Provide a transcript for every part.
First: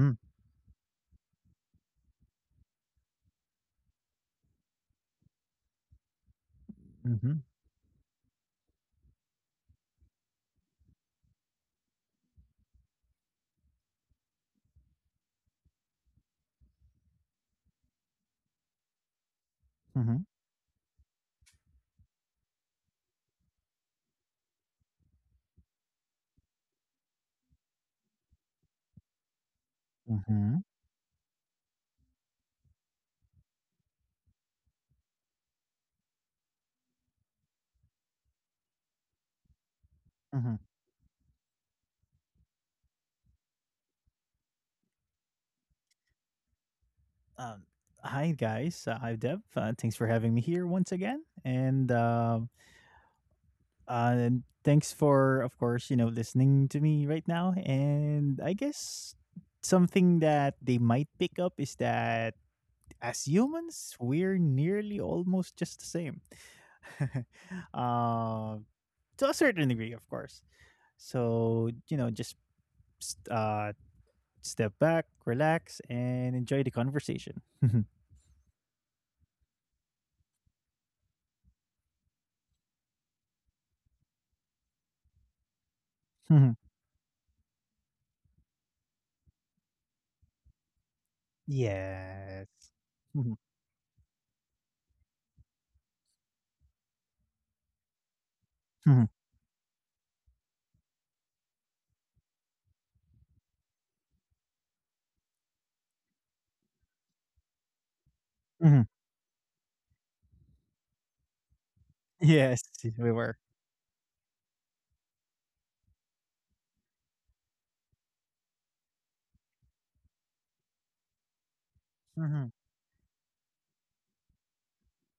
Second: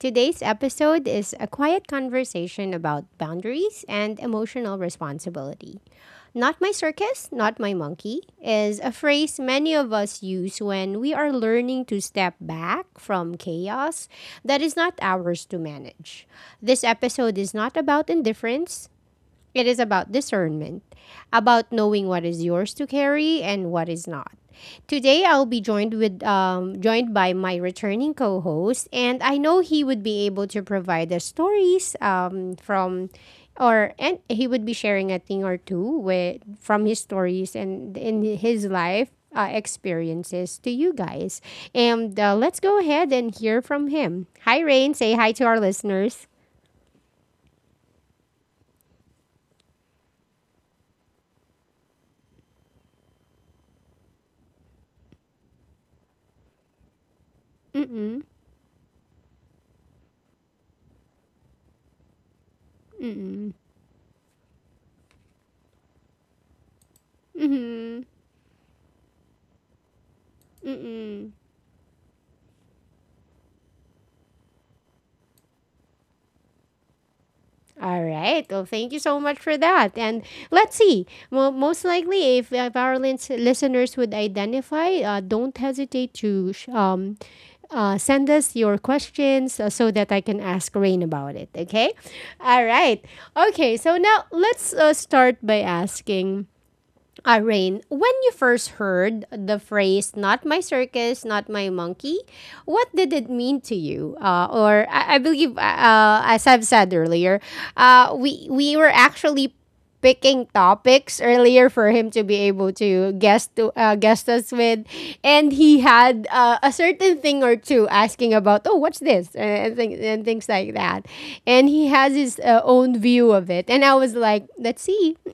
Today's episode is a quiet conversation about boundaries and emotional responsibility. Not my circus, mhm, not my monkey is a phrase many of us use when we are learning to step back from chaos that is not ours to manage. This episode is not about indifference, it is about mhm, discernment, about knowing what is yours to carry and what is not. Today, I'll be joined by my returning co-host, and I know he would be able mhm, to provide us stories from, or and he would be sharing a thing or two with from his stories and in his life mhm. experiences to you guys. And let's go ahead and hear from him. Hi, Rain. Say hi to our listeners. Um, hi guys, hi Dev. Thanks for having me here once again, and thanks for, of course, listening to me right now. Mm-mm. And I guess something that they might pick up is that as Mm-mm. humans, we're nearly almost just the same, Mm-hmm. uh, to a certain degree, of course. Mm-mm. So just uh step back, relax, and enjoy the conversation. Mhm, All right. Well, thank you so much for that. And let's see. Well, most likely, if our listeners would identify, don't hesitate mhm. to send us your questions, so that I can ask Rain about it. Okay. Yes. All right. Mhm, Okay. So now let's start by asking, Rain, when you first mhm, heard the phrase "not my circus, not my monkey," what did it mean to you? Or I believe, as I've said earlier, we mhm. were actually picking topics earlier for him to be Yes, able to we were. Guest us with, and he had a certain thing or two asking about, oh, what this and things, and things like that, and he has his Mhm. own view of it. And I was like, let's see.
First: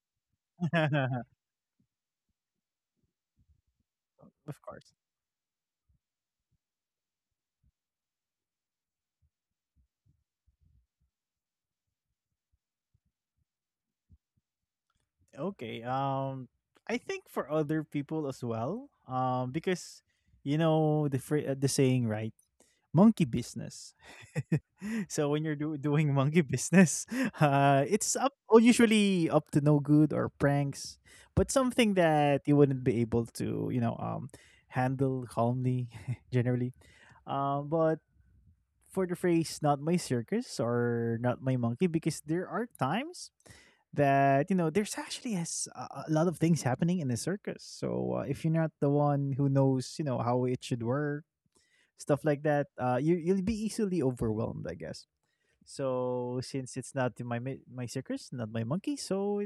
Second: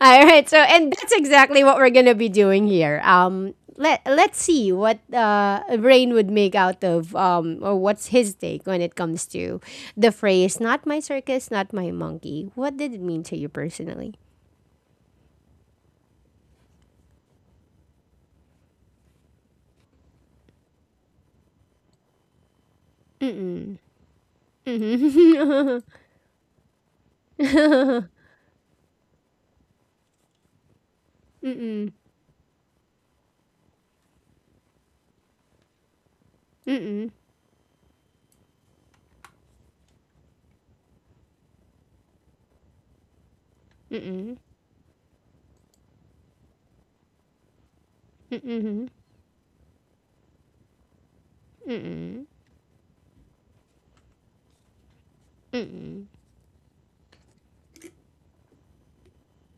All right, so and that's exactly what we're gonna be doing here. Let's Of see course. what Rain would make out of, or what's his take when it comes to the phrase "not my circus, not my monkey." What did it mean to you personally? Okay. I think for other people as well. Because you know the the saying, right? Monkey business. So when you're doing monkey business, it's usually up to no good or pranks, but something that you wouldn't be able to, handle calmly generally. Mm-mm. But for the phrase "not my circus" or "not my monkey," because there are times that there's actually has a lot of things happening in the circus, so if you're not the one who knows how it should work Mm-mm. stuff like that. You'll be easily overwhelmed, I guess. So since it's not my my circus, not my monkey, so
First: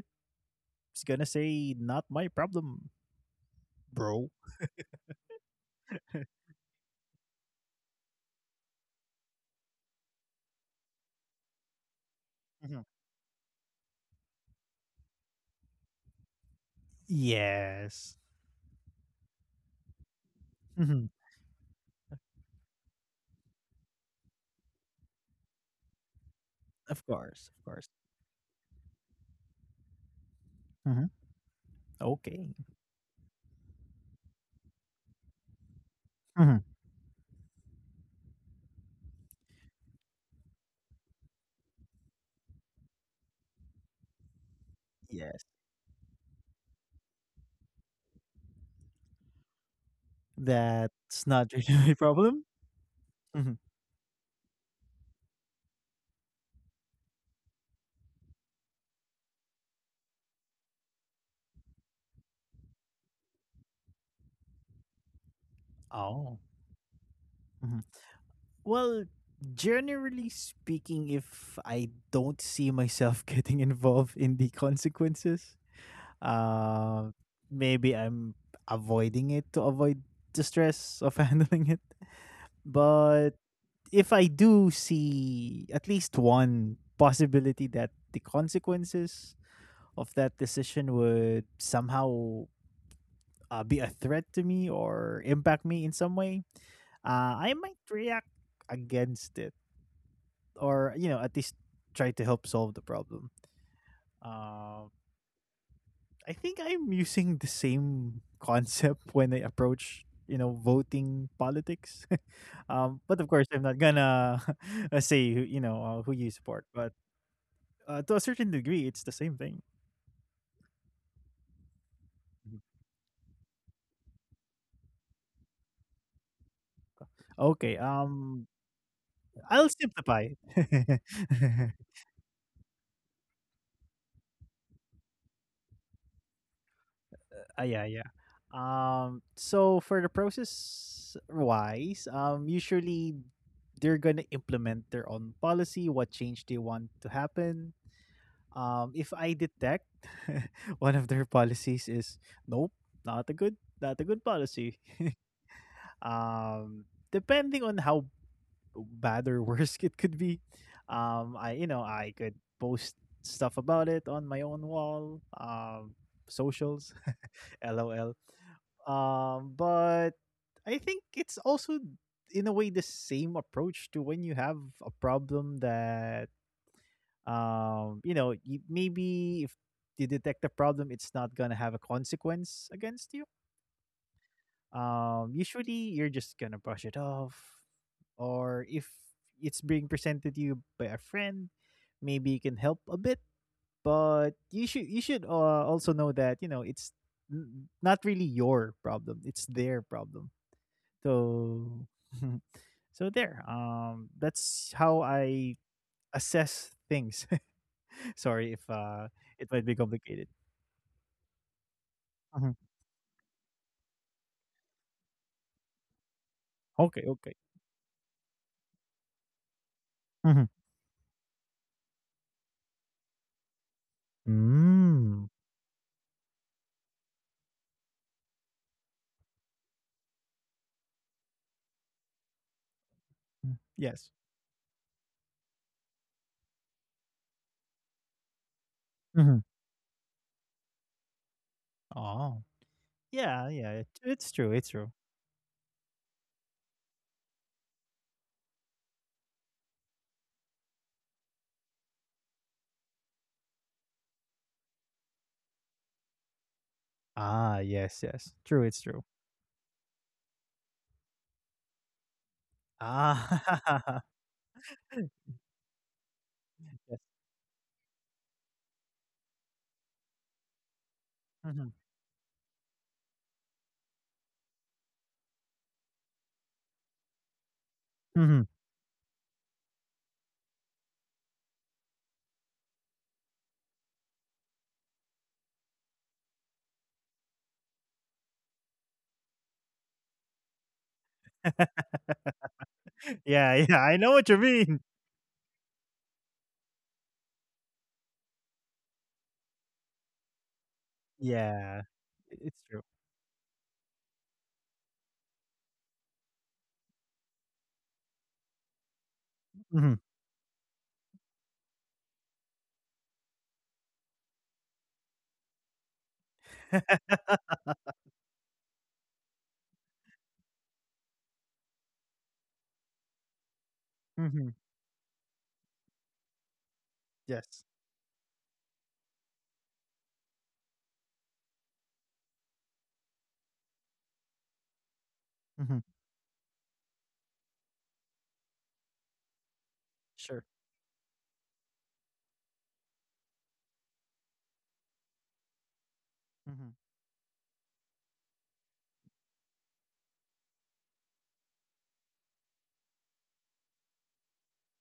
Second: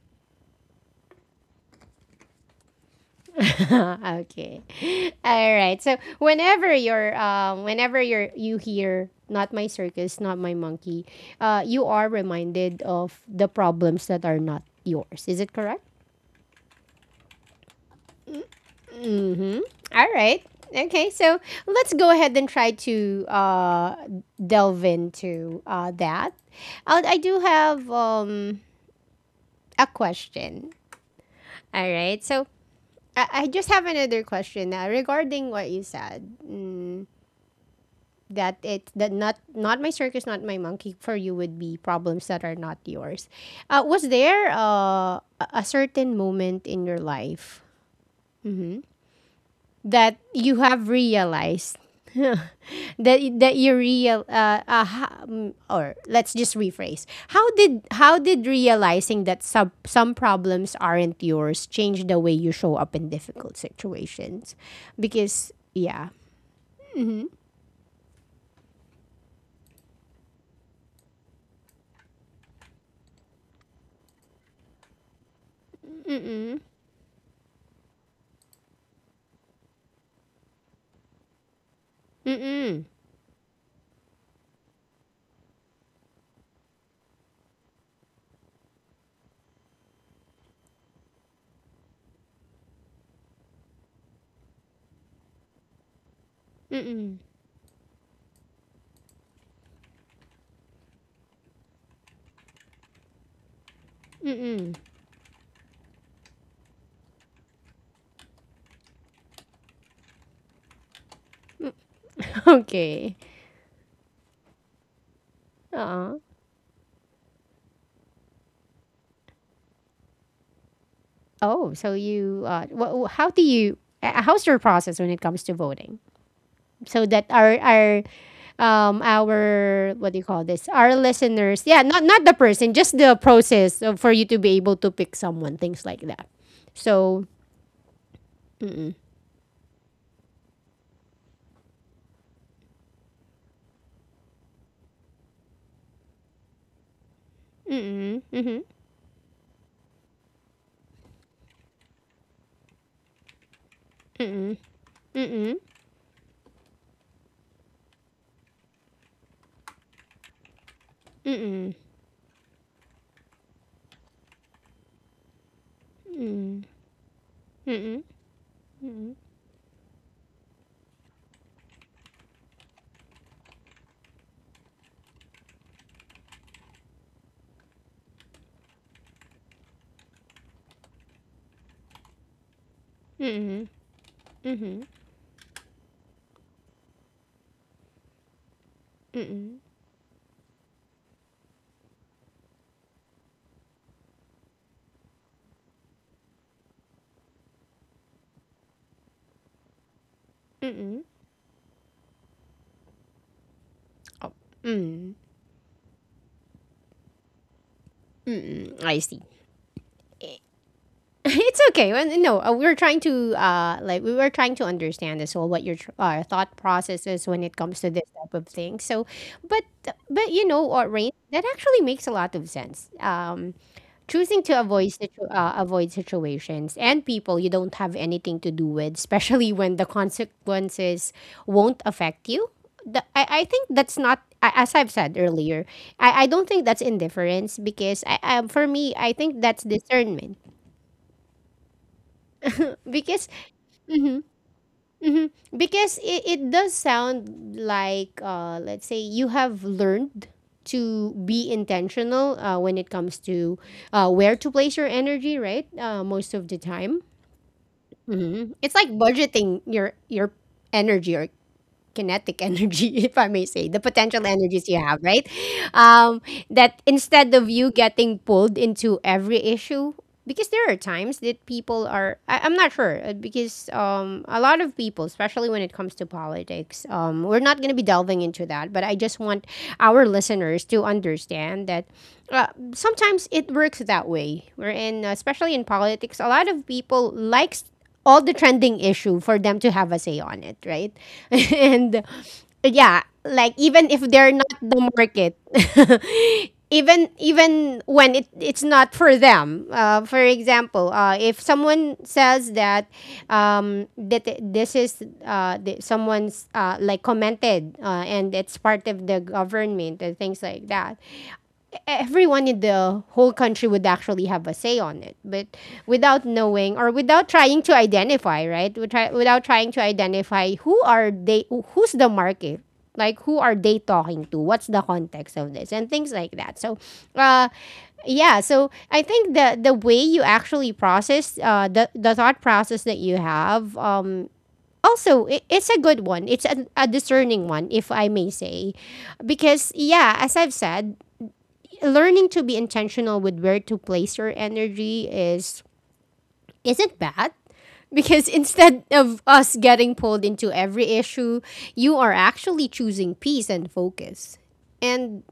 it's gonna say not my problem, bro. Okay. All right. So whenever you're you hear not my circus, not my monkey, you are Mhm. reminded of the problems that are not yours. Is it correct? Yes. Hmm? All right. Hmm. Okay, so let's go ahead and try to delve into that. Of I do course, of course. have a question. Hmm. All right, Okay. so I just have another question now regarding what you said, Hmm. That not my circus, not my monkey, for you would be problems that are not yours. Was there Yes, a certain moment in your life that you have that's not really realized, my problem. that Hmm. that you real ha- mm, or let's just rephrase. How did realizing that some problems aren't yours change the way you show up in difficult situations, because yeah. Oh. Well, generally speaking, if I don't see myself getting involved in the consequences, Mm. uh, maybe I'm avoiding it to avoid the stress of handling it. Mm. Mm. But if I do see at least one possibility that the consequences of that decision would somehow be a threat to me or impact me in some way, Mm. Mm. I might react against it or at least try to help solve the problem. Mm. Uh, I think I'm using the same concept when I approach voting politics. Okay. But of course, I'm not gonna say who, Uh-uh. who you support, but to a certain degree, it's the same thing. Oh, so you, Mhm. How's your process when it comes to voting? So that our, Okay, I'll what do you call simplify this? Our it. listeners, yeah, not the person, just the process of, for you to be able to pick someone, things like that. So, Yeah, yeah. mm-mm. So for the process wise, usually they're gonna implement their own policy, what change they want to Mm-mm. happen. Mm-hmm. If I detect one of their policies is nope, not a good, not Mm-mm. a good policy. Mm-mm. um, Depending on how bad or worse it could be. Mm-mm. I you know I could post stuff about it on my own wall, Mm-mm. socials, Mm-mm. Mm-mm. lol. But I think it's also in a way the same approach to when you have a problem that maybe if you detect a problem it's not gonna have a consequence against you. Mm-mm. Mm-mm. Usually you're just gonna brush it off, or if Mm-mm. it's being presented to you by a friend, maybe you can help a bit. But you should also know that it's not really your problem; it's their problem. Mm-mm. So so there. Oh. That's Mm. how I assess things. Mm-mm. Sorry I if see. It might be complicated. It's okay. Well, no, we are Mhm. trying to, like, we were trying to understand as well what your thought process is Okay, when it okay. comes to this type of thing. So, but you know, Mm-hmm. or Rain, that actually makes a lot of sense. Choosing to Mm. avoid situations and people you don't have anything to do with, especially when the consequences won't affect you. I think Mm-hmm. that's not Yes. a- as I've said earlier. I don't think that's indifference because for me I think that's Mm-hmm. discernment, Oh. because, Yeah, yeah, it's true, it's mhm, true. because it does sound like, let's say you have learned to be intentional when it comes to where to place your energy, right? Most of the time, Ah, yes, it's yes. like True, it's true. budgeting your, energy, or kinetic energy, if I may say, the potential Ah. energies you have, right? Um, that, instead Yes. of you getting pulled into every issue, because there are times that people Mhm, are, I'm not sure, because a lot of people, especially when it comes to politics, we're not going to be delving into that, but mhm. I just want our listeners to understand that, uh, sometimes it works that way. We're in, especially in politics, a lot of people likes all the trending issue for them to have a say on it, right? And yeah, like, even if Yeah, yeah, they're I not know what the you mean. market, even when it's not for them. For example, if someone Yeah, says that, it's true. This is, someone's, like, commented, and it's part of the government and things Mhm. like that, everyone in the whole country would actually have a say on it, but without knowing, or Mhm. without trying to identify, right? Without trying to identify who are they, who's the market, like, who are they talking to, what's the context of this and things like that, so, uh Yes. yeah. So I think the way you actually process, the thought process that you have, also, I it's a good one, Mhm. it's a discerning one, if I may say, because yeah, as I've Sure. said, learning to be intentional with where to place your energy is isn't Mhm. bad, because instead of us getting pulled into every issue, you are actually choosing peace and focus. And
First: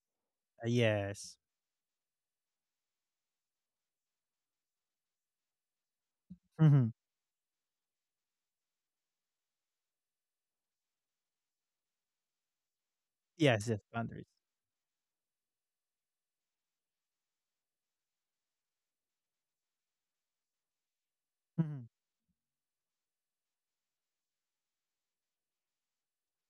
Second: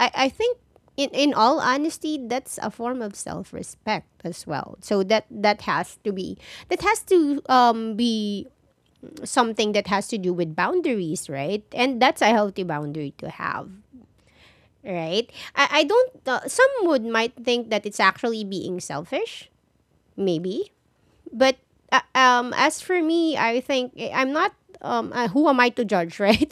I think, in Yes. all honesty, that's a form of self respect as well. So that has to be, that Mhm. has to be something that has to do with boundaries, right? And that's a healthy boundary to Yes, have, yes, boundaries. right? I don't, some would might think that it's actually being selfish, maybe, but Mhm. As for me, I think, I'm not. Who am I to judge, right?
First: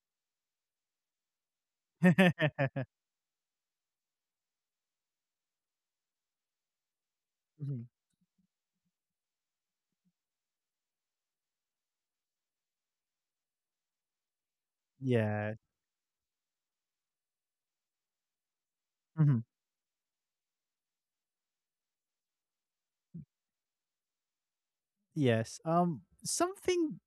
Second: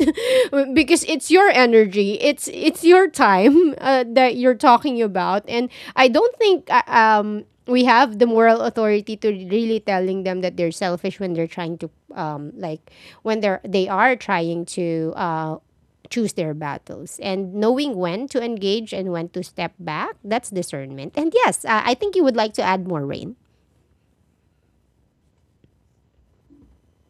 Because it's your energy, it's your time that you're talking about, and I don't think, we Mhm. have the moral authority to really telling them that they're selfish when they're trying to, like, when they are trying to Yeah. Choose their battles, and knowing when to engage and when to Mhm. step back. That's discernment. And yes, I think you would like to add more, Rain. Yes, something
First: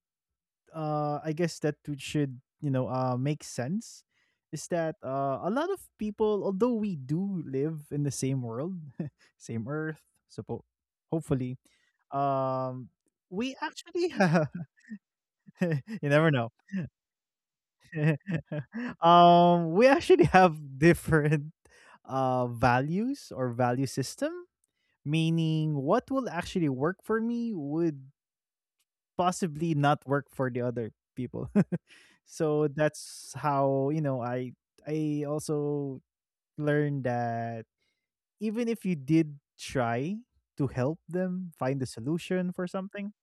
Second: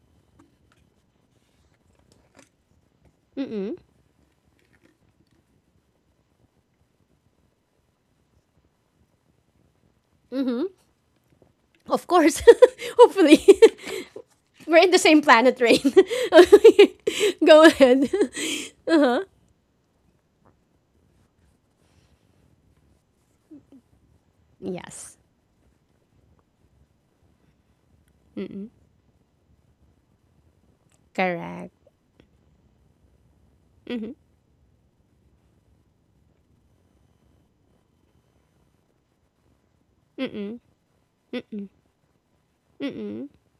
I guess that would should make Mm-mm. sense is that a lot of people, although we do live in the same world, same Earth, suppo- Mm-hmm. hopefully, Of course. um, Hopefully. we actually have We're in the same planet, Rain. you never know. Go ahead. Uh-huh. We actually have different values or value system Yes. meaning what will actually work for me would possibly not work for the other Correct. people. So that's how, I also learned that even if you did try to help them find a solution for Mm-mm. something,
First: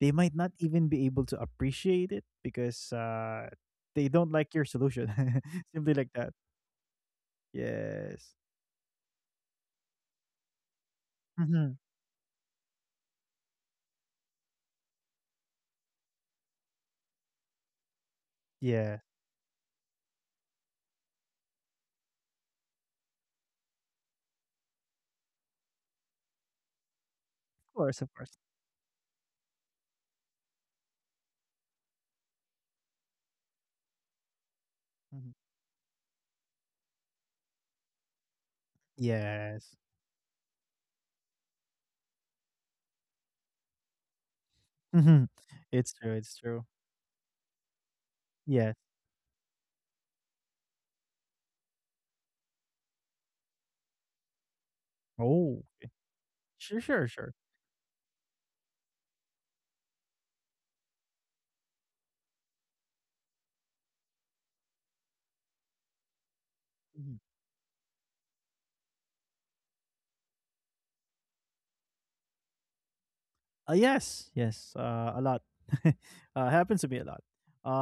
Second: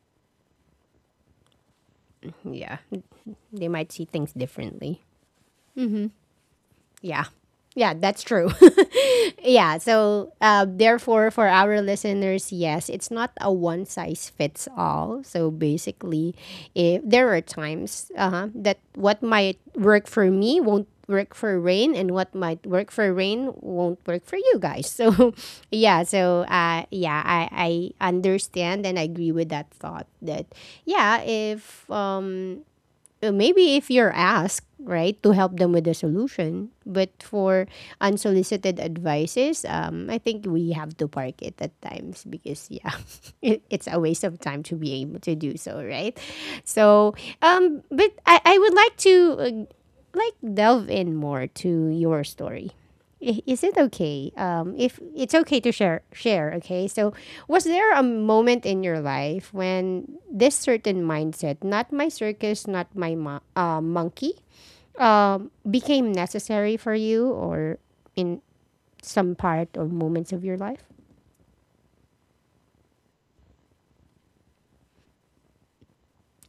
they might not even be able to appreciate it Yeah. because They might they see don't things like your differently. solution. Simply like that. Yeah. Yeah, Yes. that's true. Yeah, so, therefore, for Hmm. our listeners, yes, it's not a one size fits all. So basically, if there are times, Yeah. that what might work for me won't work for Rain, and what might work for Rain won't work for you guys. So yeah, so, Of course, I of I course. understand and I agree with that thought that, yeah, if maybe if you're asked, Mhm. right, to help them with the solution. But for unsolicited Yes. advices, I think we have to park it at times because, yeah, it's a waste of Hmm. time to be It's able true. to It's do so, true. right? So, Yes. but I would like to like, delve in more to your story. Is it okay, Oh, if it's okay to sure, share, sure, sure. Okay, so was there a moment in your life when this certain mindset, not my circus, not my monkey, Mm-hmm. became necessary for you, or in some part or moments of your life? Yes, yes, a lot. Happens to me a lot.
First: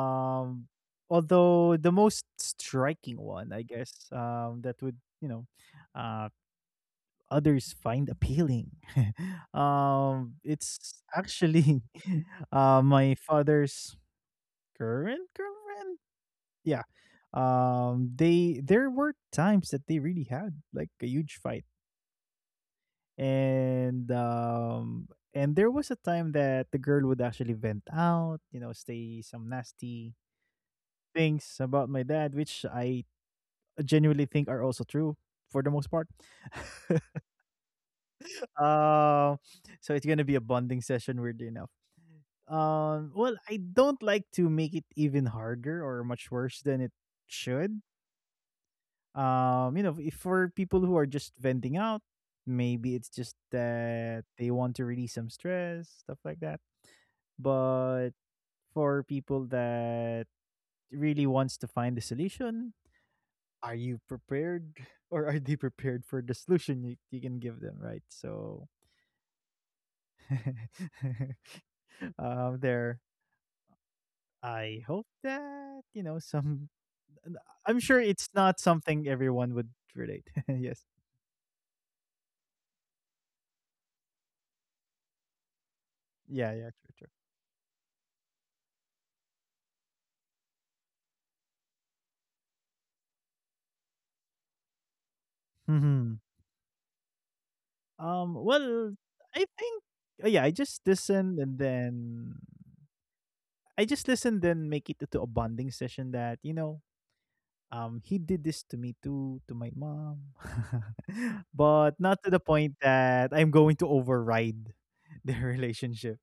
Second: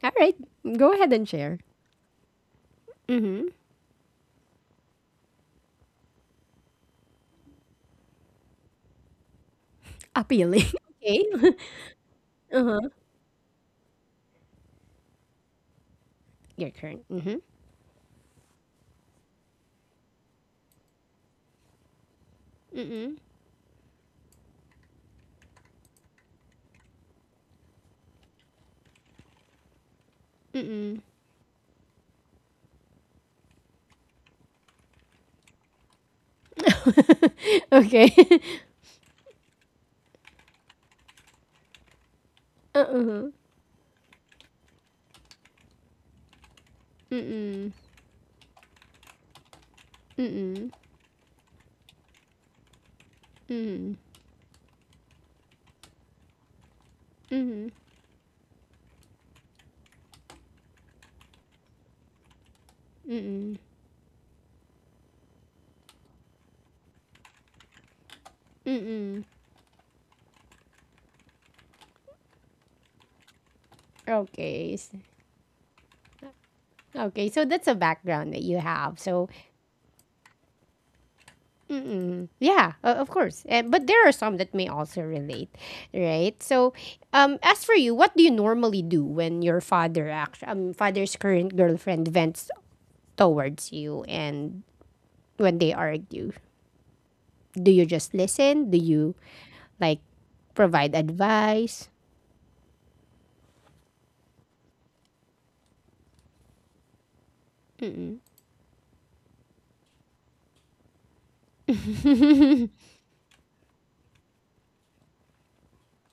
All right, go ahead and share. Although the most striking Mm-hmm. one, I guess, that would uh, others find appealing. Appealing. It's Okay. actually, Uh-huh. my father's current girlfriend. Your Yeah. turn. Mm-hmm. They there were times that they really had like a huge fight, Mm-mm. and um and there was a time that the girl would actually vent out say some nasty Mm-mm. things about my dad, which I genuinely think are also true for the most part. Okay. uh, so it's gonna be a bonding session, weirdly enough. Well, Uh-huh. I don't like to make it even harder or much worse than it Mm-mm. should. If for Mm-mm. people who are just venting out, maybe it's just Mm-mm. that they want to release some stress, stuff like that. Mm-hmm. But for people that really wants to find the solution, Mm-mm. are you prepared or are they prepared for the solution you can give them, right? So Mm-mm. There, I Okay. Hope that some. Okay. So that's I'm a sure it's background that not you have. something So, everyone would relate. Yes, yeah, of course. But there are some that may also relate, right? yeah, yeah, So, true, true. As for you, what do you normally do when your father's current girlfriend vents towards you and when they Mm-hmm. argue? Do you just listen? Do Well, you, I think like, yeah, I just provide listened and advice? then I just listened, then make it to a bonding session that, he did this to me too, to my mom. But not to the point that I'm going to override their relationship.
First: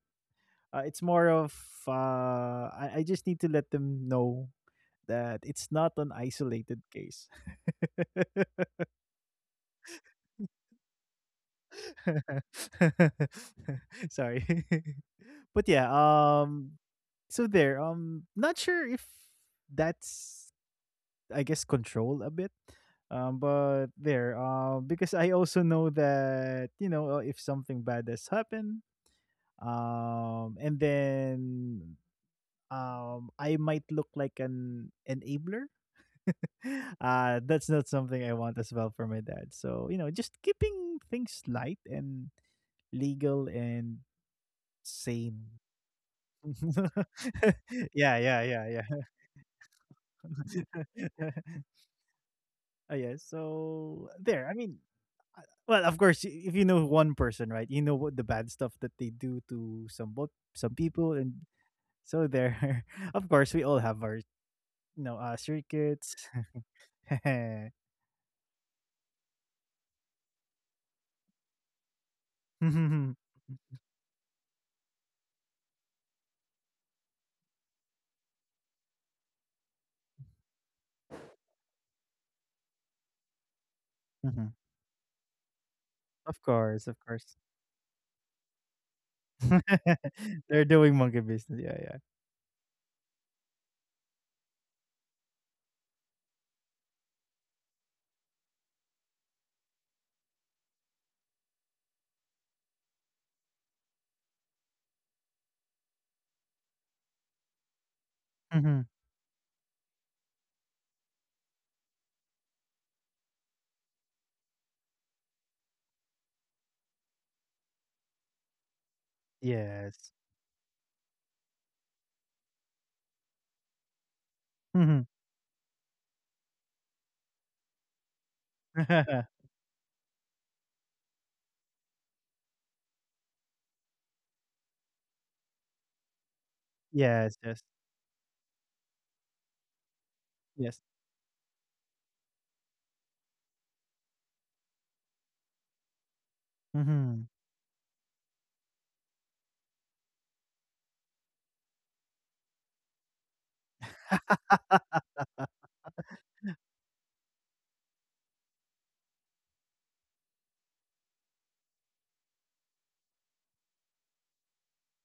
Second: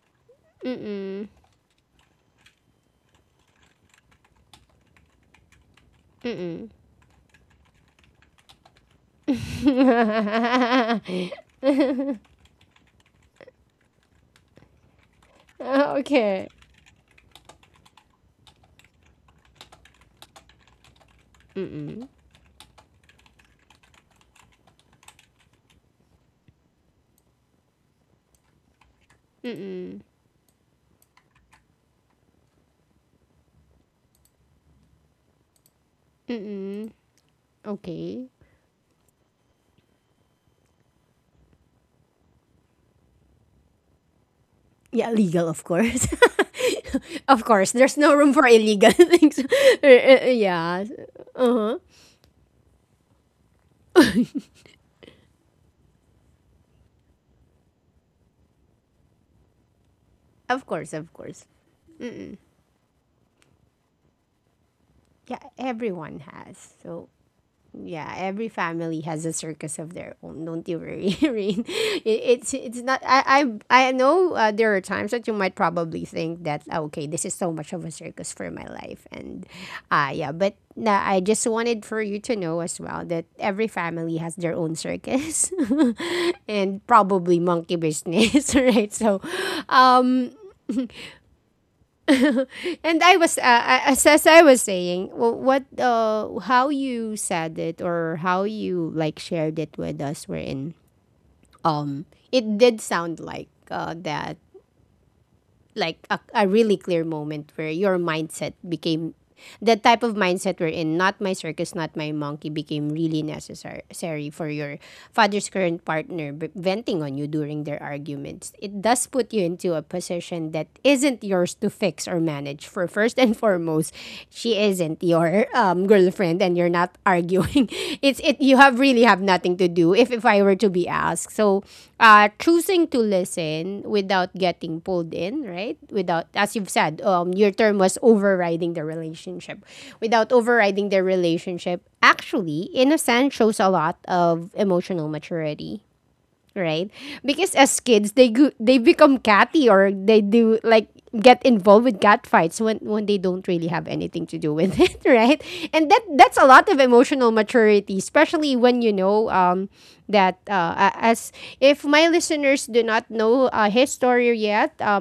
It's more of I just need to let them know that it's not an isolated case. Sorry. But yeah, Okay. So there. Not sure if that's, I guess, control a bit. But there. Because I also know that, if something bad has happened, Mm. and then I might look like an enabler. Mm-mm. That's not something Okay. I want as well for my dad. So, just keeping things light and legal and Yeah, legal, same. of course. Of course, there's no Yeah, room yeah, for yeah, yeah. illegal things. Yeah. Uh-huh. Oh, yeah, so there, I mean, well, of course, if you know one person, right, you know what the bad stuff that they do to some bo- Of some course, people, of and course. so there. Of course, we all have our, Yeah, circuits. everyone has. So, yeah, every family has a circus of their own. Don't you worry, Rain. It's not. I know, there are times that you might probably think that, oh, okay, this is so much of a circus for my life, and yeah. But nah, I just wanted for you to know as well that every family has Mhm. their own circus, Of course, and of course. probably monkey business, right? They're doing monkey business. Yeah, yeah. And I was I- as I was saying, wh- what how you said it or how you like shared it with us, wherein it did sound like that, like a really clear moment where your mindset Mhm. became that type of mindset we're in, not my circus, not my monkey, became really necessary for your father's current partner venting on you during their arguments. It does put you into a Yes. position that isn't yours to fix or manage. For first and foremost, she isn't Mhm. your girlfriend and you're not arguing. It's it you have really have nothing to do if I were to be asked. So choosing to listen without getting pulled in, right? Without, as you've said, Yes, your yes, term was overriding the relationship. Without yes. overriding the relationship, actually, in a sense, shows a lot of emotional maturity, right? Mhm. Because as kids, they become catty or they do like get involved with cat fights when they don't really have anything to do with it, right? And that's a lot of emotional maturity, especially when you know that a- as if my listeners do not know his story yet,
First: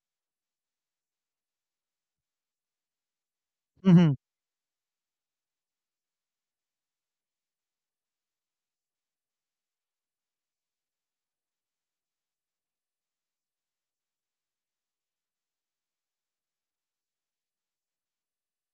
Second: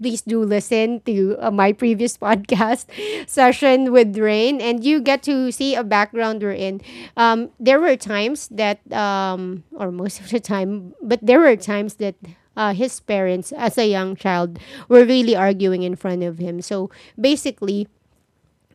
please do listen to my previous podcast session with Rain, and you get to see a background we're in. There were times that, or most of the time, but there were times that his parents, as a young child, were really arguing in front of him. So basically,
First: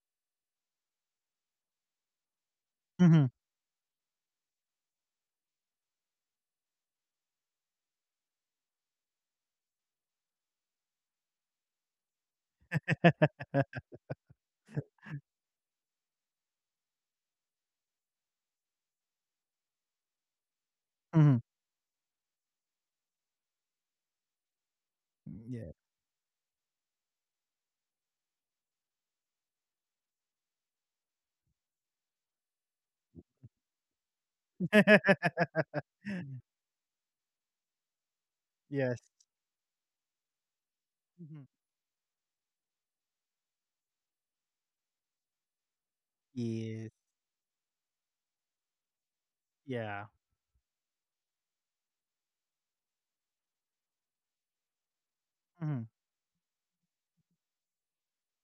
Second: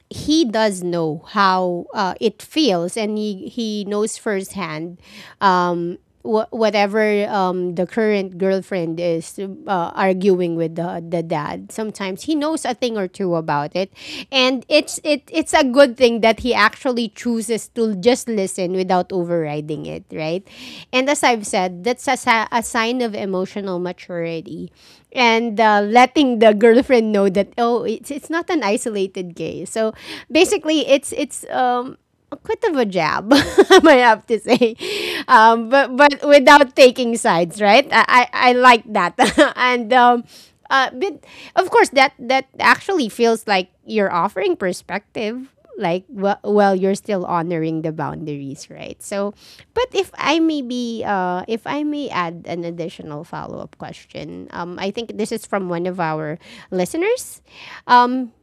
he does know how it feels, and Mhm. he knows firsthand. Um, whatever the current girlfriend is arguing with the dad, sometimes he knows a thing or two about it, and it's a good thing that he actually chooses to just listen without overriding it, right? And as Mhm. I've said, that's a, a sign of emotional maturity, and Yeah. Letting the girlfriend know that oh, it's not an isolated gay. So basically, it's a quit of a jab, I have to say, but without taking sides, right? I like Yes. that, and but Mhm. of course that that actually feels like you're offering perspective, like well, well, Yes. you're still honoring the boundaries, right? So, but Yeah. if I may be, if I may add an additional follow up question, I think this is from Mhm. one of our listeners. Um,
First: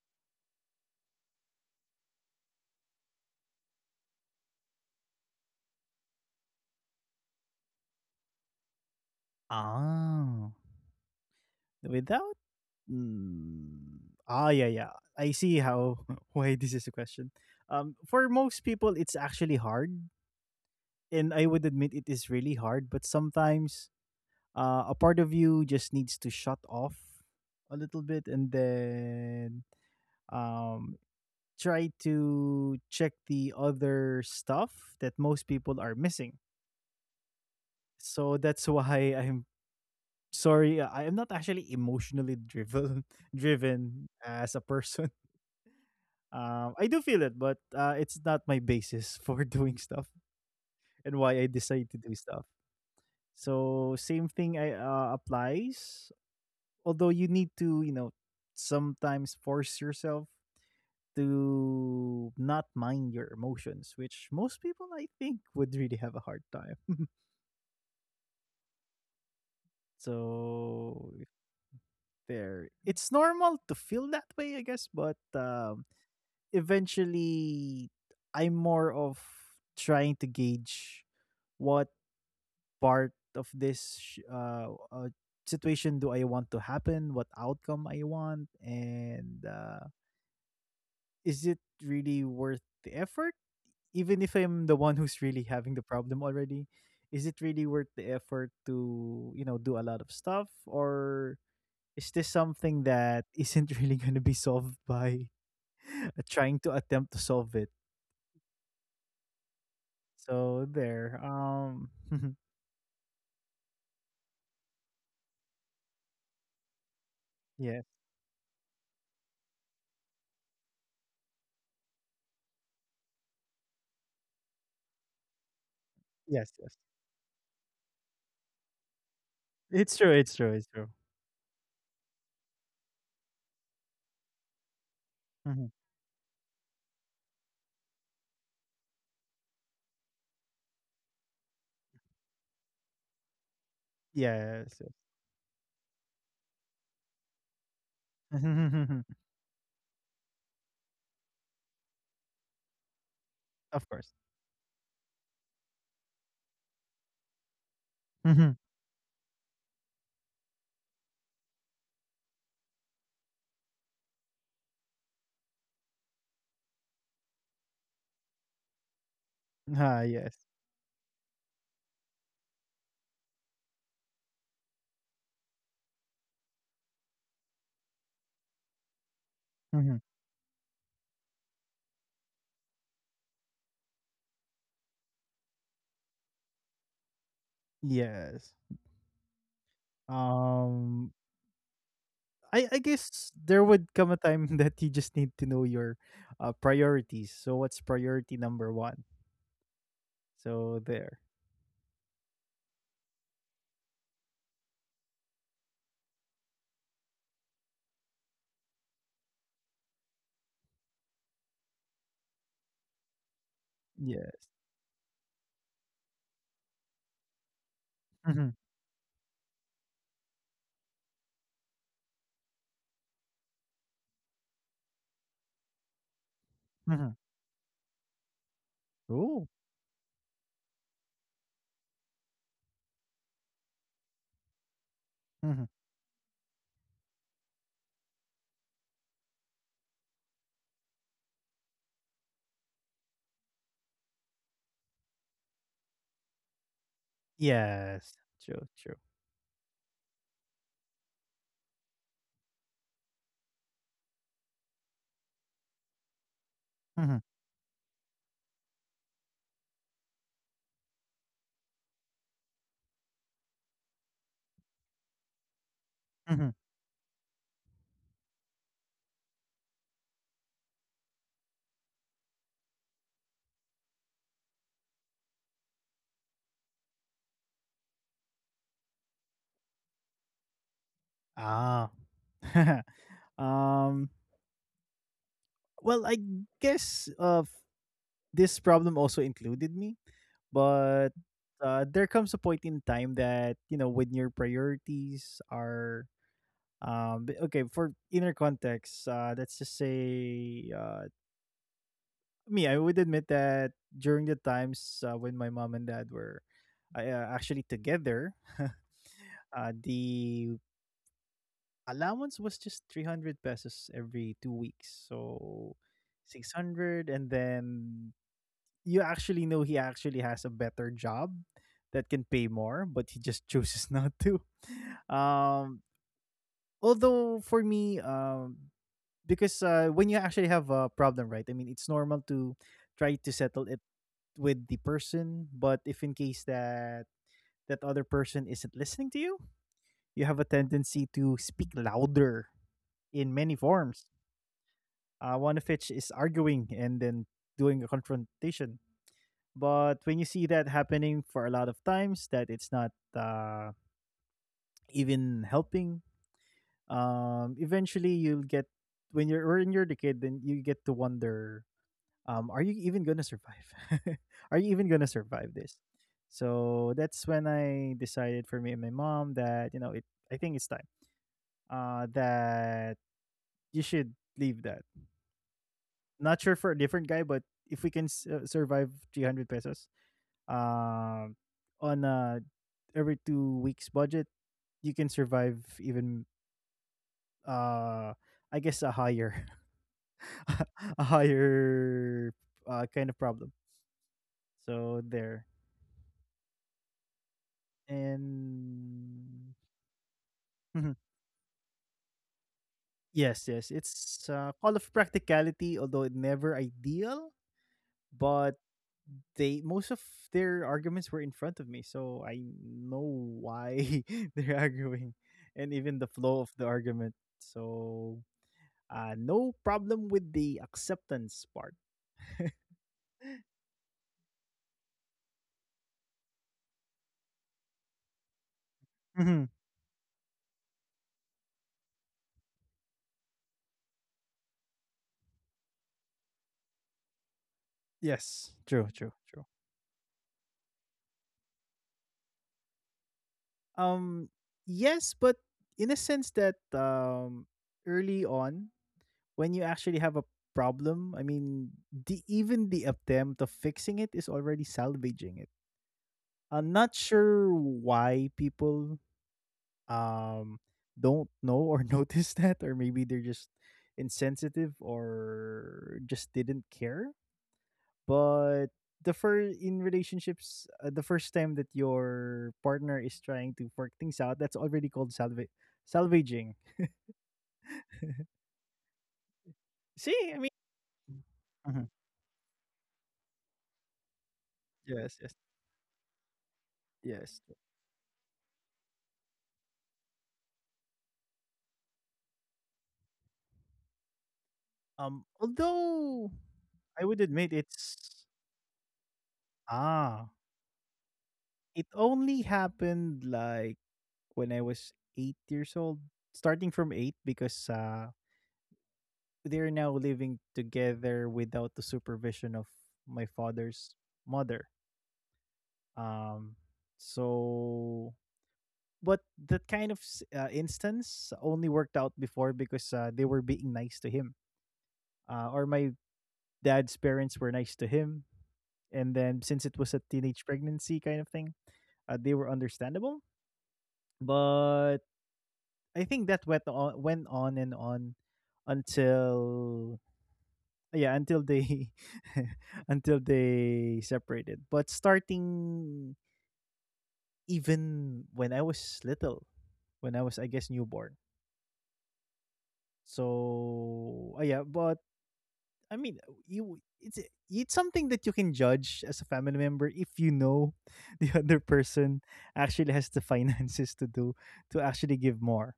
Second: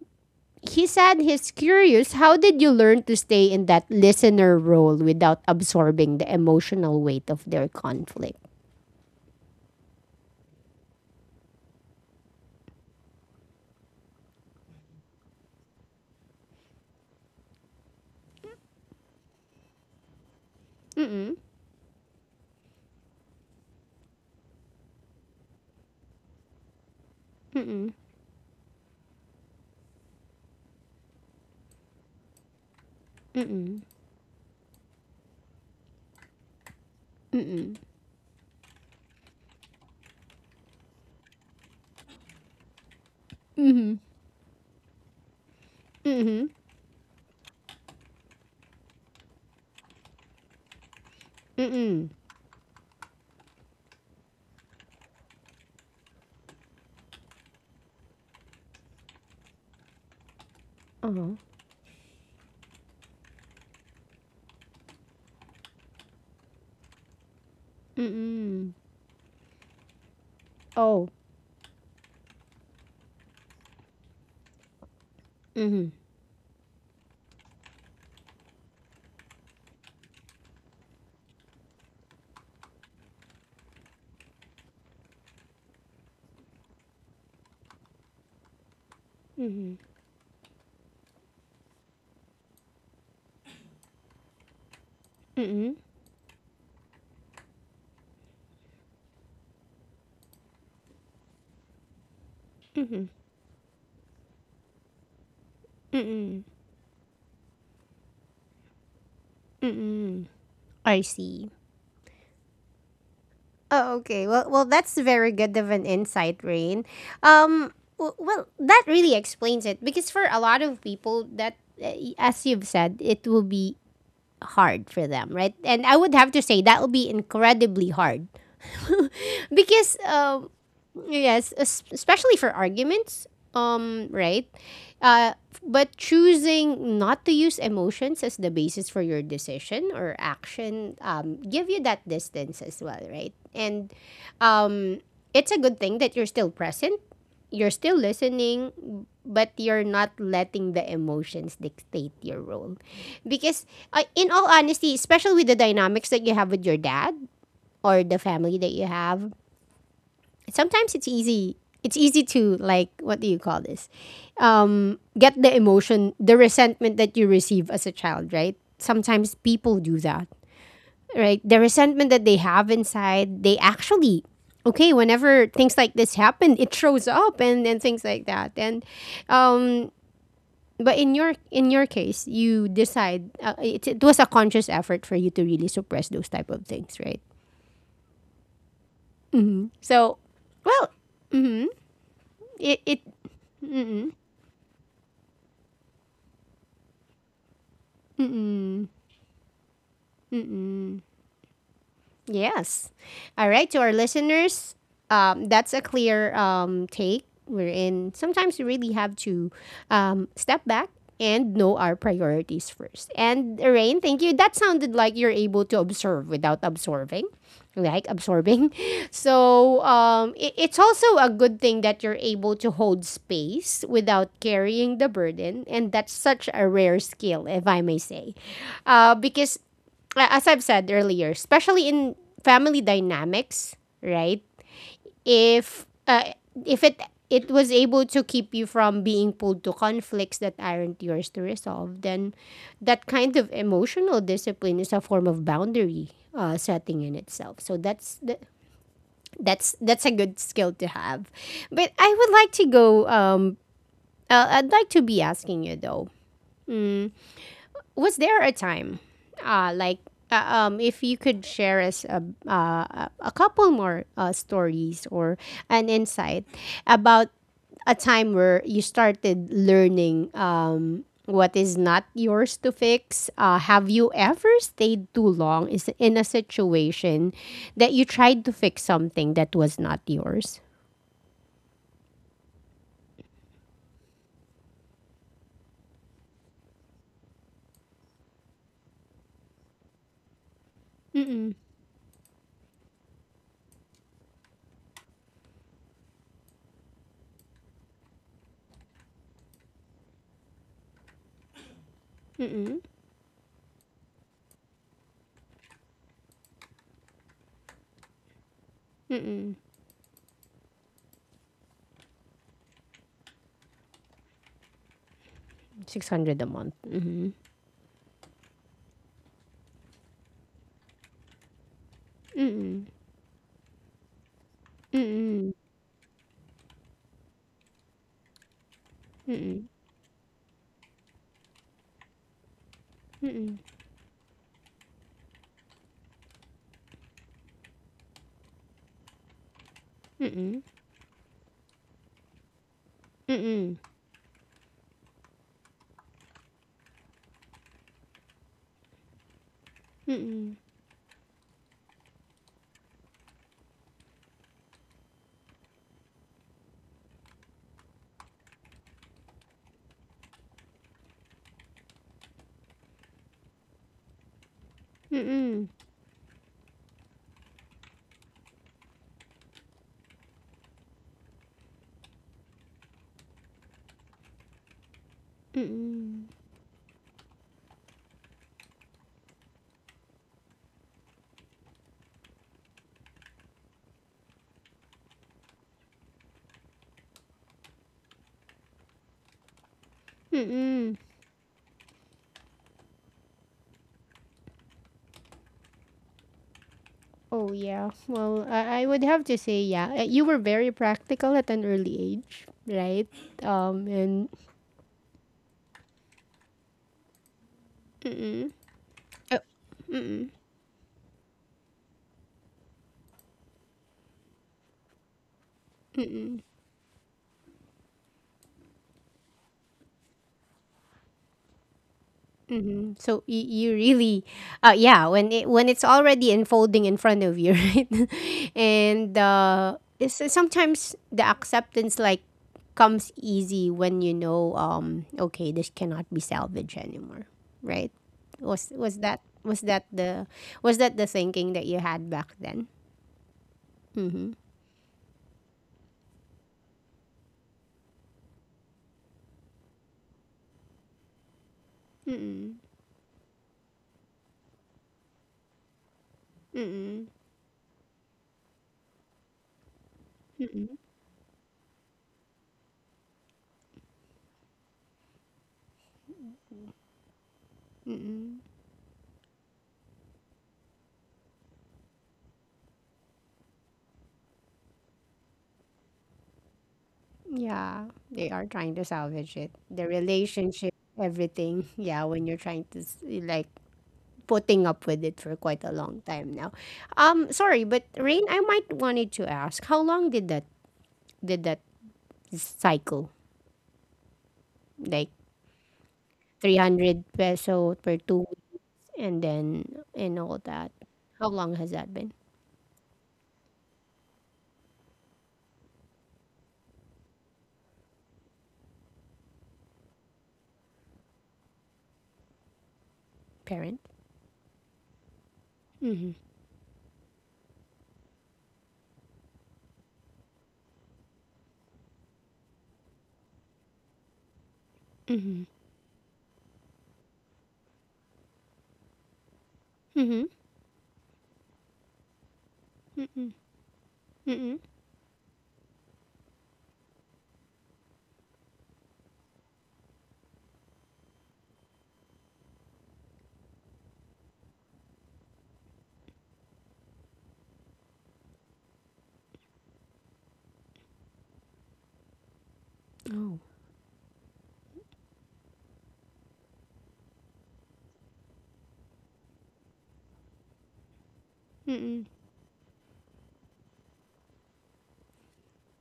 he said he's curious, how did you learn to stay in that listener role without absorbing the emotional weight of their conflict? Ah, without mm, yeah, yeah. I see how why this is a question. For most people, it's actually hard, and Oh. I would admit it is really hard. But sometimes, a part of you just needs to shut off a Mm-hmm. little bit, and then um, try to check the Mm-hmm. other stuff that most people are missing. So that's why I'm sorry. I am not actually emotionally driven Mm-mm. driven as a person. I do feel it, but it's not my basis for doing stuff and why I decide to do stuff. So same thing I, applies. Although you need to, sometimes force yourself Uh-huh. to not mind your emotions, which most people I think would really have a hard time. Mm-mm. Oh. So if there, it's normal to feel that way, I guess, but Mm-hmm. eventually I'm more of trying to gauge what part of this situation do I want to happen, what outcome I want, and Mm-hmm. Is it really worth the effort? Even if I'm the one who's really Mm-hmm. having the problem already, is it really worth the effort to, do a lot of stuff? Or is this something Mm-hmm. that isn't really going to be solved by Mm-mm. trying to attempt to solve it? Mm-mm. So I there. see. Oh, okay. Well, well, that's very good of an insight, Rain. Um, Yes, well, that really explains it because for a lot of people, that as you've said, it will be hard for them, right? And I would have to yes, say yes. that will be incredibly hard It's because true. It's true. It's true. yes, especially for arguments, right? Uh, Mhm. but choosing not to use emotions as the basis for your decision or action give you that distance as well, right? And Yes. um, it's a good thing that you're still present, you're still listening, Yes. but you're not letting the emotions dictate your role. Because Of course. in all honesty, especially with the dynamics that you have with your dad or the family Mm-hmm. that you have, sometimes it's easy to, like, what do you call this, get the emotion, the resentment that you receive as a child, right? Sometimes people do that, Yes. right, the resentment that they have inside. They actually okay, whenever things like this happen, it shows up and things like that. And um Mhm. but in your, in your case, you decide, it was a conscious effort for you to really suppress those type of things, right? Yes. So well, Um, I it. guess there would come a time that you just need to know your priorities. So what's priority number one? So there. Yes. All right. To our listeners, that's a clear take. We're in. Sometimes we really have to step back and know our priorities first. And Rain, thank Yeah. you. That sounded like you're able to observe without absorbing, like Mm-hmm. absorbing. So it's also a good thing that you're able to hold space without carrying the burden. And that's such a rare Mm-hmm. skill, if I may say, Oh. because as I've said earlier, especially in family dynamics, right? Mm-hmm. If uh, if it it was able to keep you from being pulled to conflicts that aren't yours to resolve, then that kind of emotional discipline is a form of boundary setting in itself. So Yes. that's the, True. True. that's a good skill to have. But I would like to go. I'd like to be asking you though, Mm-hmm. was there a time, uh, like, if you could share us a couple more stories or an insight Mm-hmm. about a time where you started learning what is not yours to fix? Have you ever stayed too long is in a situation that you tried to fix something that was not yours? Ah. um. Well, I guess this problem also included me, but Mm-mm, there comes a point in time that when your priorities are. But okay, for inner context, let's just say me, mm-mm, I would admit that during the times when my mom and dad were actually together, mm-mm. The allowance was just 300 pesos every 2 weeks. So 600 a month. 600. Mm-hmm. And then you actually know he actually has a better job that can pay more, Mm-mm, but he just chooses not to. mm-mm, Um, although for me, because mm-mm, when you actually have a problem, right? I mean, it's normal to try to mm-mm, settle it with the person, but if in case that that other person isn't listening to you, you have a tendency to speak louder in many mm-mm. forms. One of which is arguing and then doing a confrontation. But when you see Mm-mm. that happening for a lot of times, that it's not uh, even helping. Eventually, you'll get when you're the kid, then you get to wonder are you even gonna survive? Are you even gonna survive Mm-mm. this? So that's when I decided for me and my mom that you know it. I think it's time that you should leave that. Mm-mm. Not sure for a different guy, but if we can survive 300 pesos um, on a every 2 weeks budget, you can survive even uh, I guess a higher Mm-mm. a higher kind of problem. So there. Oh yeah. Well, I would have to And say yeah. You were very mhm. practical at an early age, right? Yes, yes, And it's a call of practicality, although it never ideal. But they most of Uh, their arguments were in front of me, so I know why they're arguing, and even the flow of the argument. So no problem with the acceptance part. So you really, yeah, when it, when it's already unfolding in front of you, right? And Mhm. Sometimes the acceptance like comes easy when you know, okay, this cannot be salvaged anymore, right? Was Yes, was that true, true, was true. that the was that the thinking that you had back then? Mm-hmm. Um, yes, but in a sense that early on when you actually have a problem, I mean, Mm-mm. the even the attempt of fixing it is already salvaging it. Mm-mm. I'm not sure why people um Mm-mm. don't know or notice that, or maybe they're just insensitive or just didn't care. Mm-mm. But the first in relationships, the first time that your partner is trying to work things out, that's already called salvaging. Yeah, they are trying to salvage it. The relationship, See, I mean, everything. Yeah, when you're mhm. trying to like putting up with it for quite Yes, a yes, long time now. Sorry, but yes. Rain, I might wanted to ask, how long did that cycle? Like Um, three although hundred I would peso admit per two it's weeks, and then and all ah, that. How long has that it been, only happened like when I was 8 years old, starting from eight because they're now living together without the supervision of my parent? father's mother. Mm-hmm. Um, so, but that kind of instance only worked out before because they were being nice to him, Mm-hmm. or my dad's parents were nice to him and then since it was a Mm-hmm. teenage pregnancy kind of thing, they were understandable. Mm-mm. Mm-mm. But I think that went on and on until yeah until they until they separated. But starting even when I was little, when I was I guess newborn. Oh. So yeah, but I mean, you it's something that you can judge as a family member if you know the other Mm-mm. person actually has the finances to do to actually give more.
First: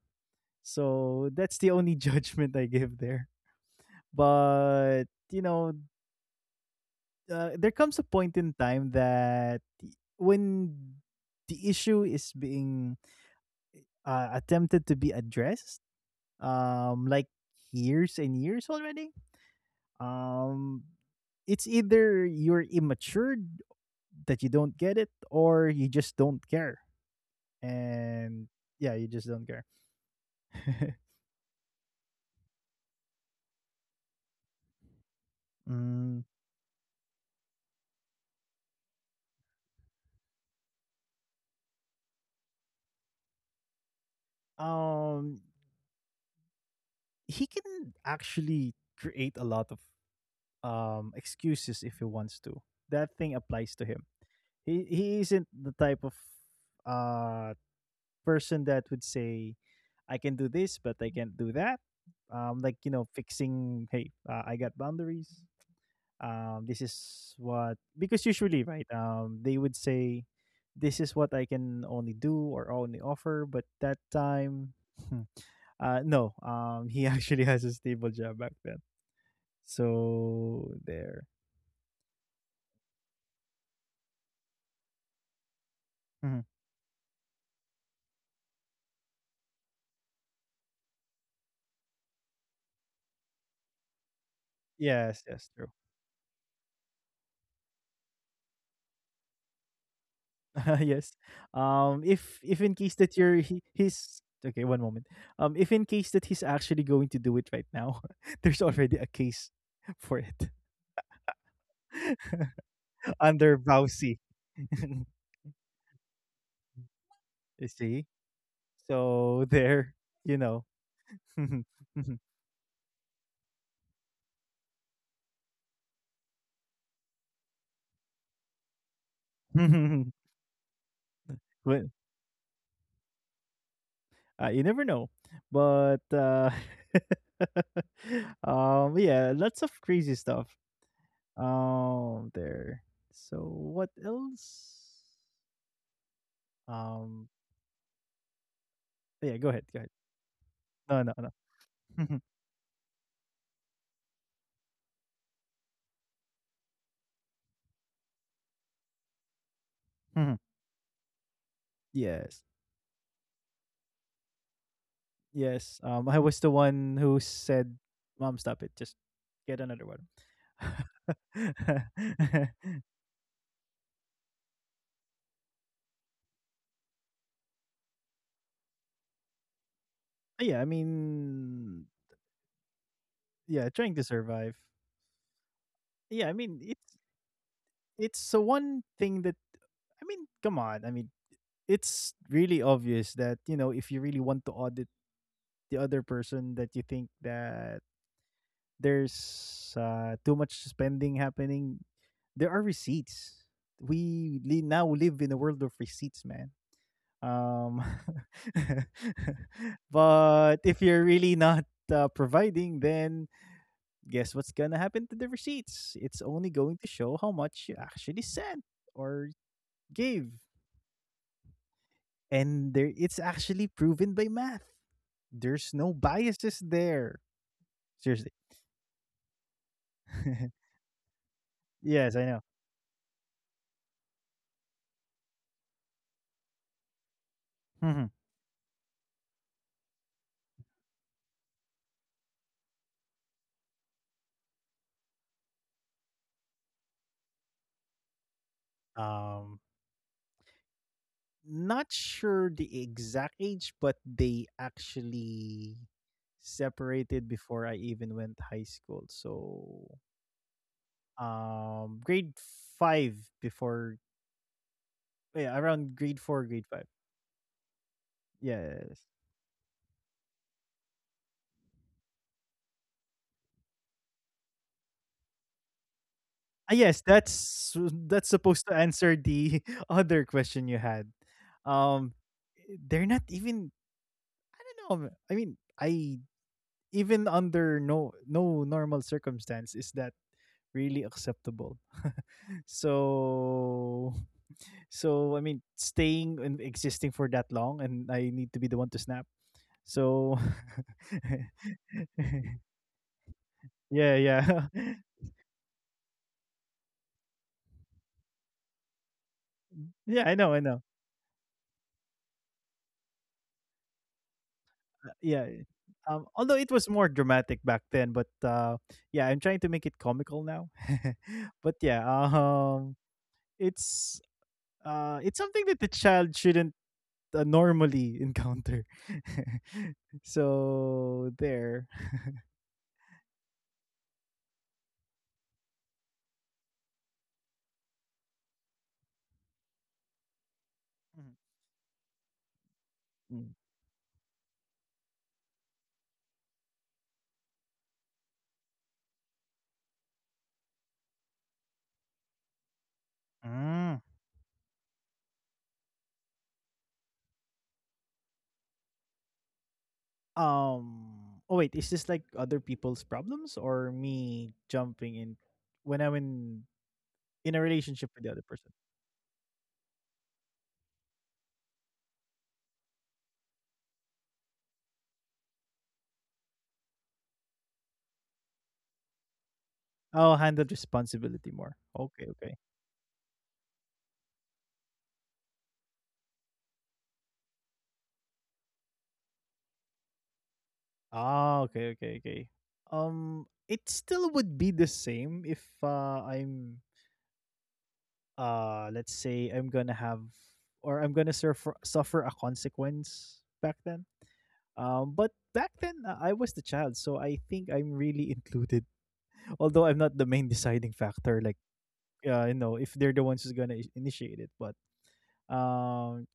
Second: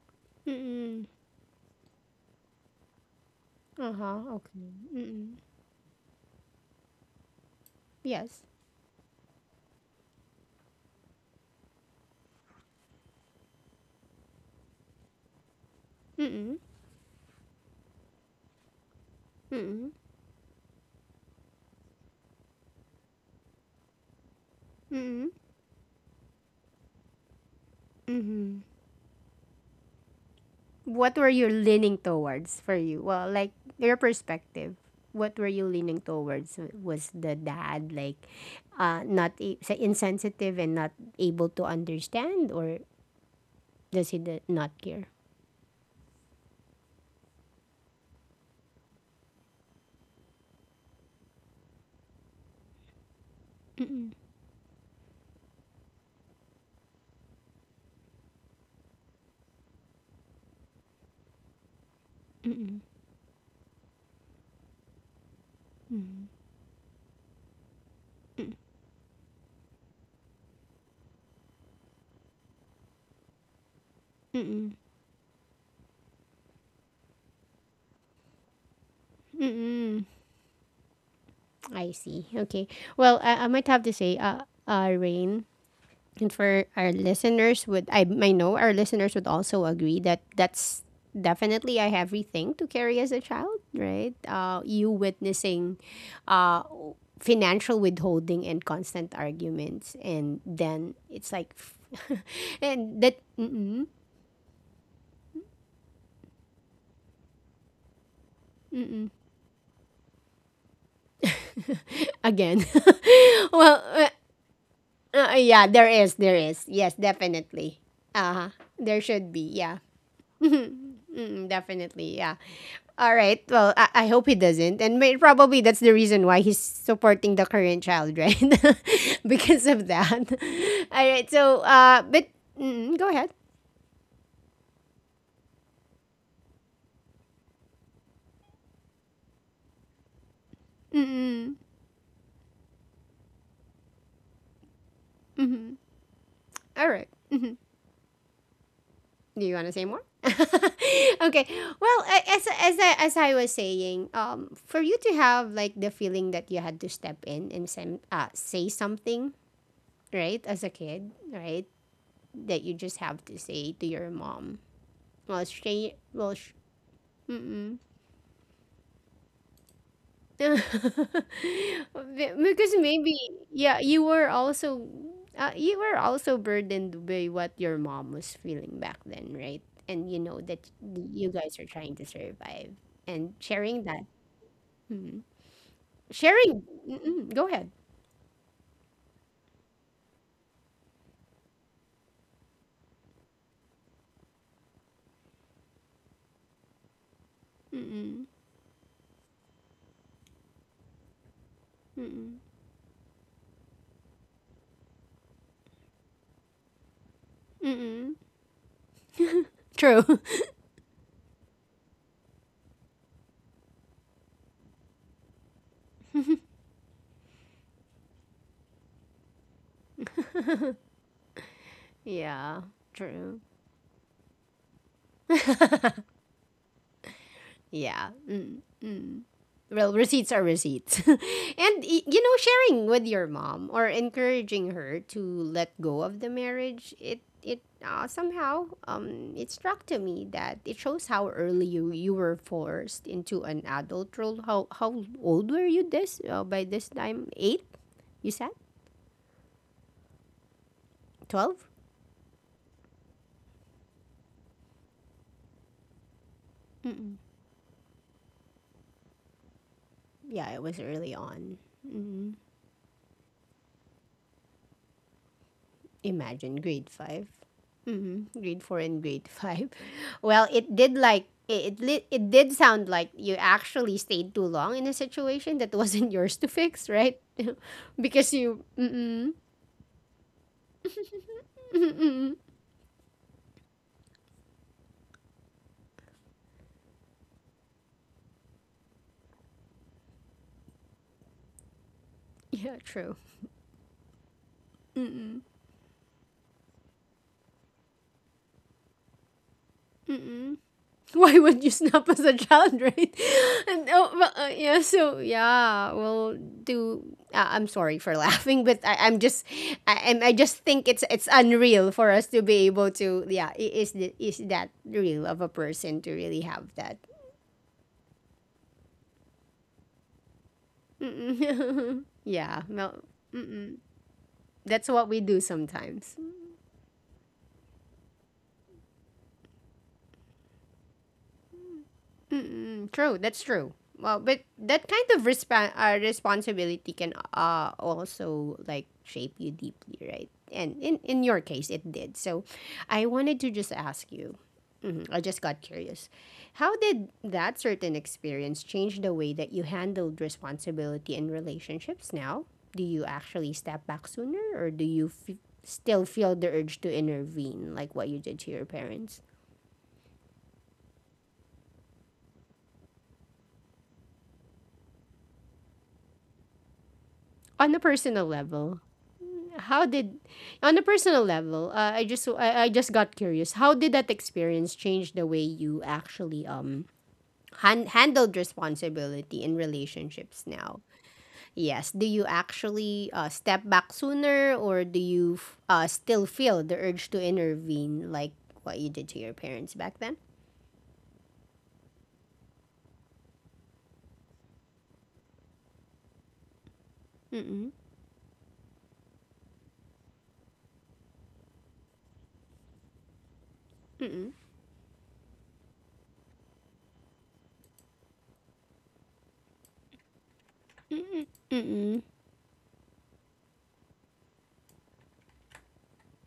Mm-mm. So that's the only judgment I give there. Uh-huh. Okay. But Mm-mm. you know, there comes a point Yes. in time that when the issue is being attempted to be addressed, Mm-mm. Like years and years already, Mm-mm. um, it's either you're immature that you Mm-mm. don't get it or you just don't care Mm-hmm. and yeah you just don't care. What were you leaning towards for you? Well, like your perspective, what were you leaning towards? Mm. Was the dad like not a- say insensitive and not able to understand, or does he not care? um he can actually create a lot of excuses if he wants to that thing applies to him. Mm-mm. He isn't the type of uh person that would say I can do this but I can't do that. Like Mm-mm, you know fixing hey, I got boundaries. mm-mm, This is what because usually right, they would say this is what I can only do or only offer, but that mm-mm, time. No, he actually has a stable job back then. mm-mm. So there. I see. Okay. Well, I might have to say, Rain, and Mhm. for our listeners, would I know our listeners would also agree that that's definitely a heavy thing to carry as a child, right? You Yes, yes, true. witnessing uh, financial withholding and constant arguments, and then Yes. it's like if in case and that that you're he, mm-mm. he's okay one moment. If in case that he's actually going to do it right now, there's already a case for it. Again. Under Well, Bowsy. Yeah, there is, yes, You definitely, see. uh-huh, there should be, So yeah. there, you know. Mm, definitely, yeah. All right. Well, I hope he doesn't, and may, probably that's the reason why he's supporting the Korean child, right? because of that. All right. So, But but mm, go ahead. You never know. But yeah, lots of crazy stuff. Mm-mm. Um, there. So what else? Mm-hmm. All right. Um, Mm-hmm. yeah, Do go you ahead, want to go say ahead. more? No, no, no. Okay. Well, Mhm, as I was saying, for you to have like the feeling that you had to step in and say something, mhm. right, as a kid, right, Yes. that you just have to say to your mom, Yes. Australia, Um, I well, was the one who said, mm-mm. "Mom, stop it. Just get another one." Because maybe, yeah, you were also burdened by what your mom was feeling back then, right? And you know Yeah, I that you guys are mean, trying to survive and yeah, sharing trying to that, survive. mm, Yeah, I mean, sharing. it's Mm-mm. Go ahead. it's the one thing that I mean, come on. I mean, it's really obvious that, you know, if you really want to audit the other person that you think that Mm-mm. there's too much spending happening, Mm-mm. there are receipts. Now live in a world of receipts, man. Um, Mm-mm. True. but if you're really not providing, then guess what's gonna happen to the receipts? It's only going to show how much you actually sent or gave. Yeah. And there True. it's actually proven by math. There's no biases there. Yeah. Mm, Seriously. mm. Well, receipts are receipts. And, you know, Yes, I know. sharing with your mom or encouraging her to let go of the marriage, it Mhm. somehow, it struck to me that it shows how early you were forced into an adult role. How old were you this, by this time? Eight, you said? Um, 12? not sure the exact age, but they actually Mm-mm. separated before I even went high school. Yeah, it So was early on. Mm-hmm. Grade five before yeah, Imagine around grade grade 5. four, grade five. Mm-hmm. Grade 4 and grade 5. Yes. Well, it did like it did sound like you actually stayed too long in a situation that wasn't yours to fix, right? Yes, Because you that's mm-mm, supposed to answer the other question you had. mm-mm. Um, they're not even. I don't know. I mean, I even under no normal circumstance is that really acceptable. Yeah, true. So so I mean, staying and existing for that long, and I need to be the one to snap. Mm-mm. So Why would you snap as a child, right? And oh, well, yeah, yeah, so yeah, yeah, well, do I'm sorry for laughing, but I, I'm just I, I'm- I just think yeah. I know, I it's know. unreal for us to be able to yeah is the, is that real of a person Yeah. to Yeah. really have Um, that. although it was more dramatic back then, but yeah, I'm trying to make it comical now. Mm-mm. But yeah, Yeah, well mm-mm. it's That's what we do it's something sometimes. that the child shouldn't normally encounter. So there. Mm, true. That's true. Well, but that kind of responsibility can also like shape you deeply, right? And in your case, it did. So I wanted to just Mm. ask you, mhm, I just got curious. How did that certain experience change the way that you handled responsibility in relationships now? Do you actually step back Mm. sooner or do you still feel the urge to intervene like what you did to your parents? Um. Oh wait, is this like other people's problems or me jumping in when I'm in On in a a personal relationship with the other level. person? How did On a personal level, I just got curious, how did that experience change the way you actually handled responsibility in relationships Oh, handle now? responsibility more. Yes, do you Okay, okay. actually, step back sooner, or do you still feel the urge to intervene like what you did to your parents back then? Ah, okay, okay, okay. It still would be the same if I'm Mm-mm. Let's say I'm gonna have or I'm gonna suffer a consequence back then. Mm-mm. But back then I was the child, so I think I'm really included. Although I'm not the main deciding Mm-mm. factor, like Mm-mm. You know, if they're the ones who's gonna initiate it, but um,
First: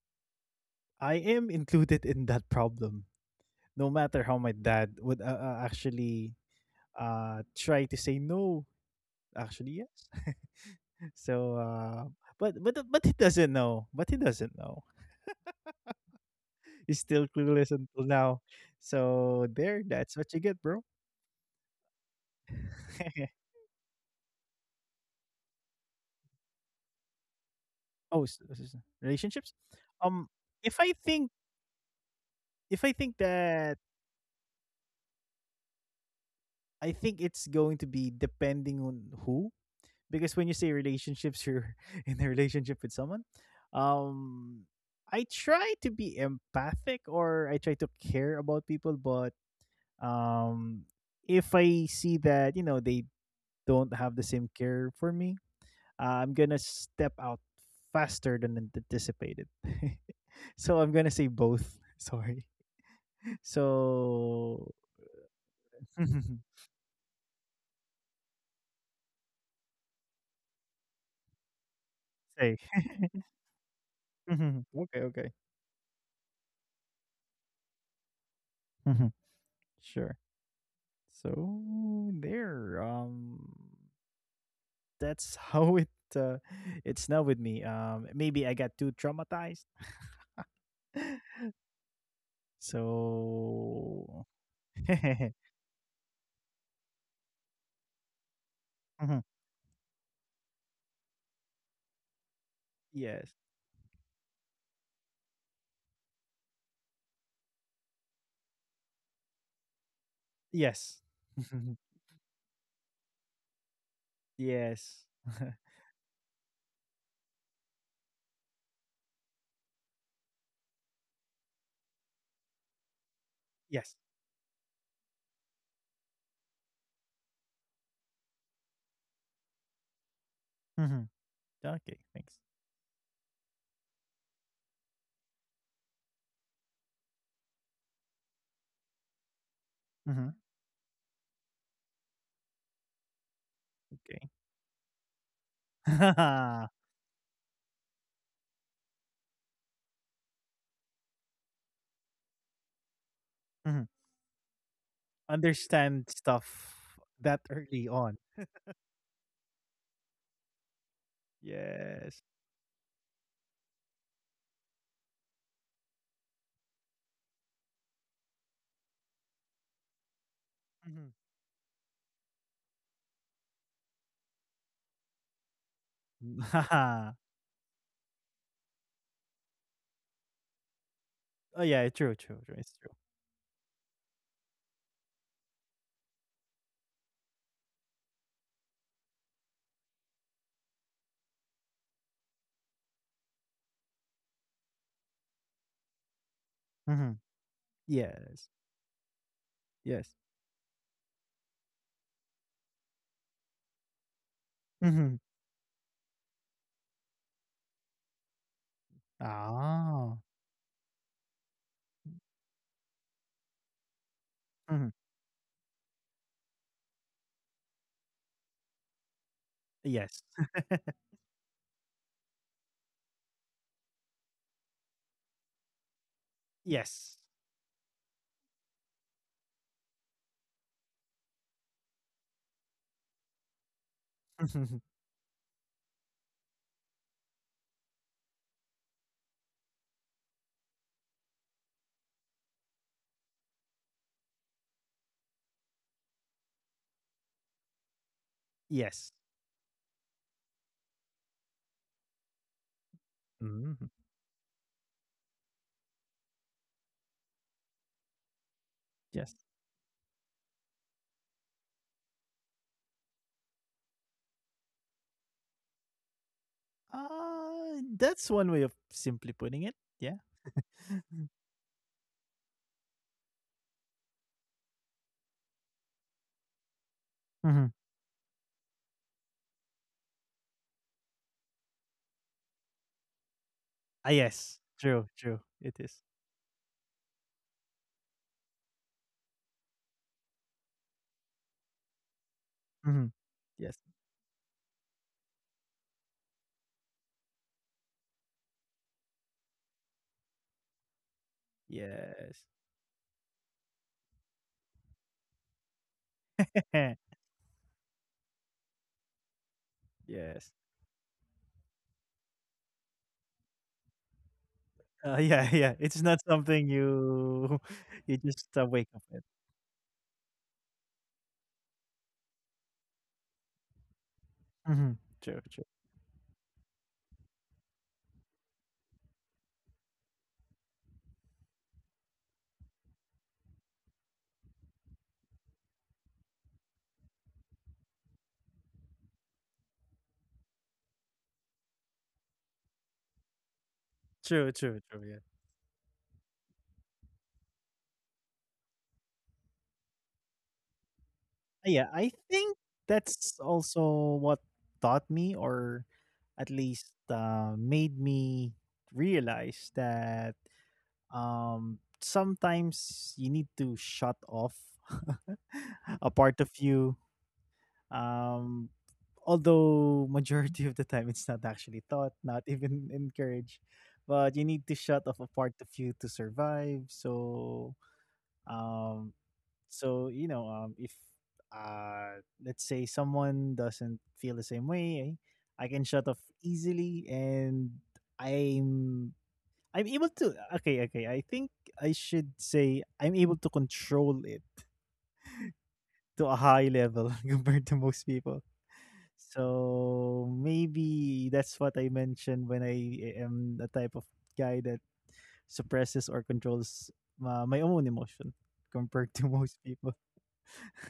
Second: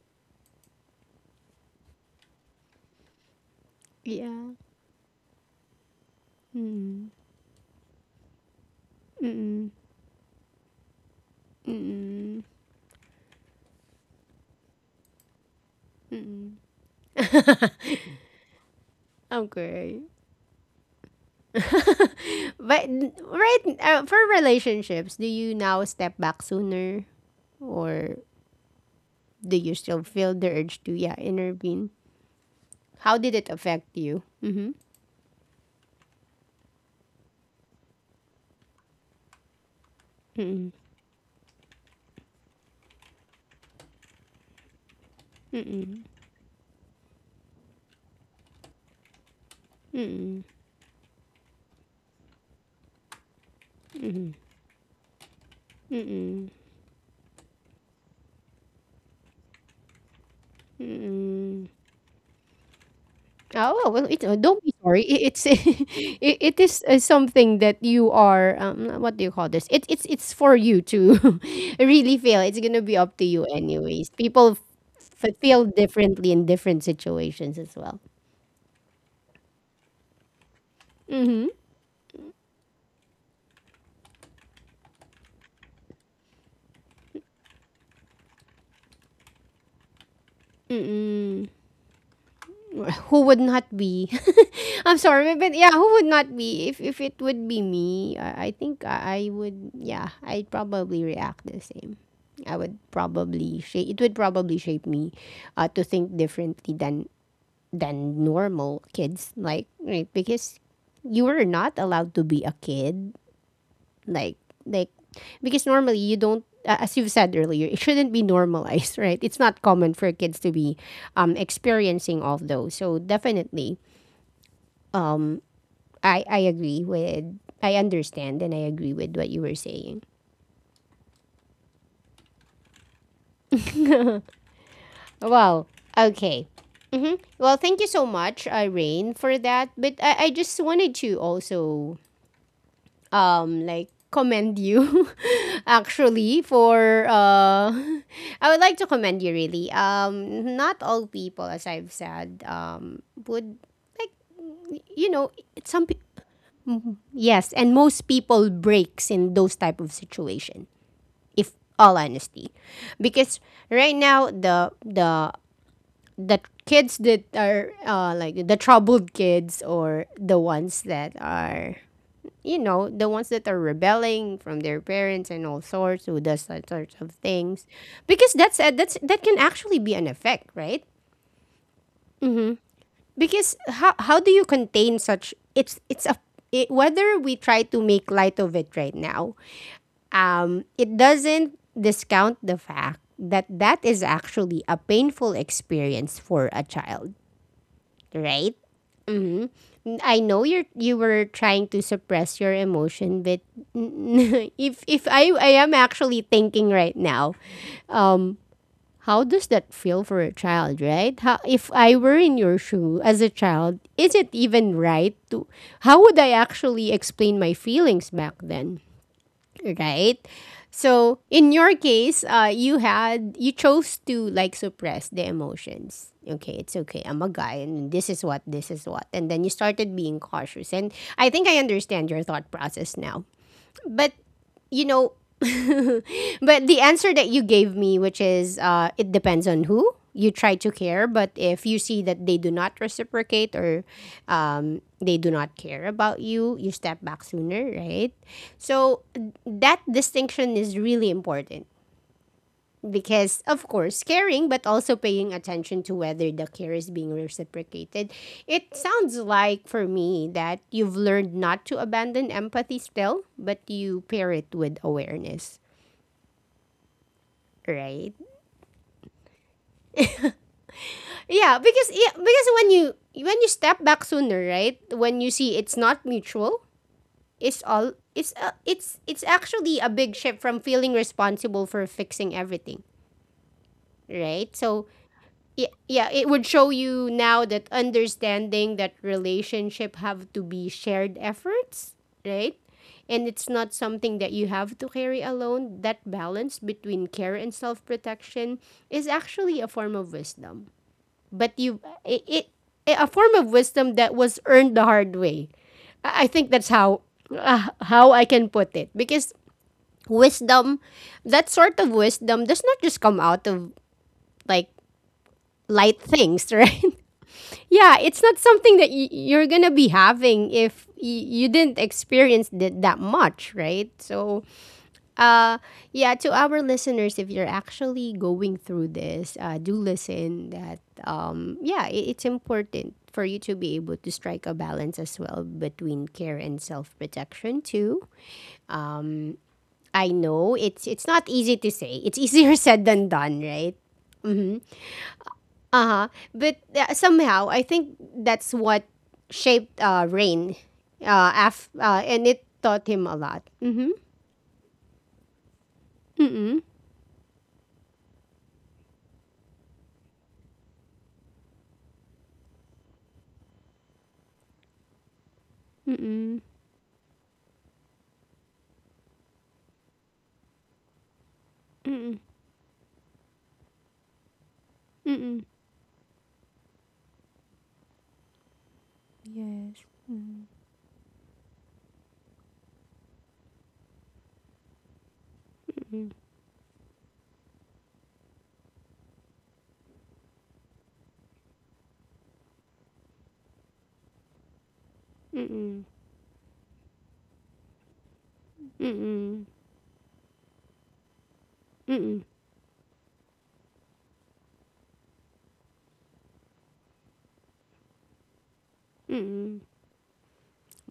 I am included in that problem. No matter how Yeah. my dad would actually Mm-mm. Try to say no. Mm-mm. Actually, yes. So, Mm-mm. but he doesn't know. But he doesn't know. He's still clueless until now. So there, Okay. that's what you get, bro. But, right, for relationships, do you now step back sooner, or Oh, relationships. do you still Um, feel the if urge to, I yeah, think intervene? if I think How did it that affect you? Mhm. I think it's going to be depending on who, because when you say Mm. relationships, you're in a relationship with someone. Um, I try to Mm. be empathic or I try to care about people, but Mm. um, if I see that you know they don't have the Mm. same care for me, I'm Mm. gonna step out faster than anticipated. So I'm gonna say Mm. both. Sorry. Oh, well, don't So be sorry. It's It is, something that you are, what do you call this? It's for you to really feel. It's say going to be up to you anyways. People mhm. Okay, okay, feel differently in different situations as well. mhm. Sure. Mm-hmm. So there. That's how it. Uh, it's now with me. Maybe I got too traumatized. Mm-mm. Who would not be? So I'm sorry, but yeah, who would not be? If it would be me, I think I would. Yeah, I'd probably react the same. I would yes. probably shape. It would probably shape me, to think differently than normal kids. Like, right, because Yes. you were not allowed to be a kid, like like, Yes. because normally you don't as you've said earlier, it shouldn't be normalized, right, it's not common for kids to be, experiencing all those, so definitely, Yes. I, I agree with I understand and I agree with what you were saying. Mhm. Okay, thanks. Well. Okay. Hmm. Well, thank you so much, Irene, for that, but I Mhm. just wanted to also, like, Okay. commend you, actually, for I would like to commend you, really. Not all people, as I've said, would, Mhm. like, you know some pe- Understand stuff. That yes, and early most on. people breaks in those type of situation, if all Yes. honesty, because right now, the kids that are, like the troubled kids, or the ones that Mhm. are, rebelling from their parents and all sorts, who does that sorts of things, because that's, that can actually be an effect, right? Oh, yeah, true, true, true. It's true. Because how do you contain such? Whether we try to make light of it right now, it doesn't discount the fact that that is actually a painful experience for a child, Mhm. Yes. right? Yes. I know you were trying to suppress your emotion, but if Mhm. I am actually thinking right now, how does that feel for Oh. a child, right? How, if I were in your shoe as a child, is it even Mhm. right to? How would I actually explain my feelings back then? Right? Yes. So in your case, you chose to, like, suppress the emotions. Okay, it's okay. Yes. I'm a guy, and this is what, and then you started being cautious. And I think I understand your thought process now, but, you know, but the answer that you gave me, which is, it depends on who you try to care, but if you see that they do not reciprocate, or, they do not care about you, you step back sooner, right? So Yes. that distinction is really important, because of Mhm. course caring but also paying attention to whether the care is being reciprocated. It sounds Yes. like, for me, that you've learned not to abandon empathy still, but you pair it with awareness. Right. That's one way of simply putting it. Yeah. Yeah, because, yeah, because when you, step back sooner, right, when you see it's not mutual, it's Mhm. all it's actually a big shift from feeling responsible for fixing everything, Ah, right? yes. So, True, true. yeah, It is. yeah, it would show you now, that understanding that relationship have to be shared efforts, right? Mhm. And it's not Yes. something that you have to carry alone. That balance between care and self-protection is actually a form of wisdom. But you it, Yes. it a form of wisdom that was earned the hard way. I think that's how, how I can put it, because Yes. wisdom, that sort of wisdom does not just come out of, like, Yeah, yeah. light It's not things, something right? you Yeah, you it's not just something wake that up with. you're gonna be having if you didn't experience it that much, right? So, Mhm. True, uh, true. yeah, to our listeners, if you're actually going through this, do listen. That Yeah, I it's important for you to be able to strike a balance as well between care and self protection too. Um, I know it's, not easy to say. It's easier said than done, right? True, Mhm. true, true. Yeah. Uh huh. But, somehow, I think that's what shaped, Rain. Uh, af- yeah, uh, I and it think taught him a that's lot. Mm-hmm. also what taught me or at Mm-mm. least made me realize that sometimes you need to shut off a Mm-mm. part of you. um although majority of the time it's not actually taught, Mm-mm. not even encouraged. But you need to shut off a Mm-mm. part of you to survive. So, um, Yes. so you Mm. know, if let's say someone doesn't feel the same way, I can shut Mm-mm. off easily, and I'm I'm able to. Okay, okay. I think I should say I'm able to control it Mm-mm. to a high level compared to most people. Mm-mm. So maybe that's what I Mm-mm. mentioned when I am the type of guy that suppresses or controls my own emotion compared to most Mm-mm. people.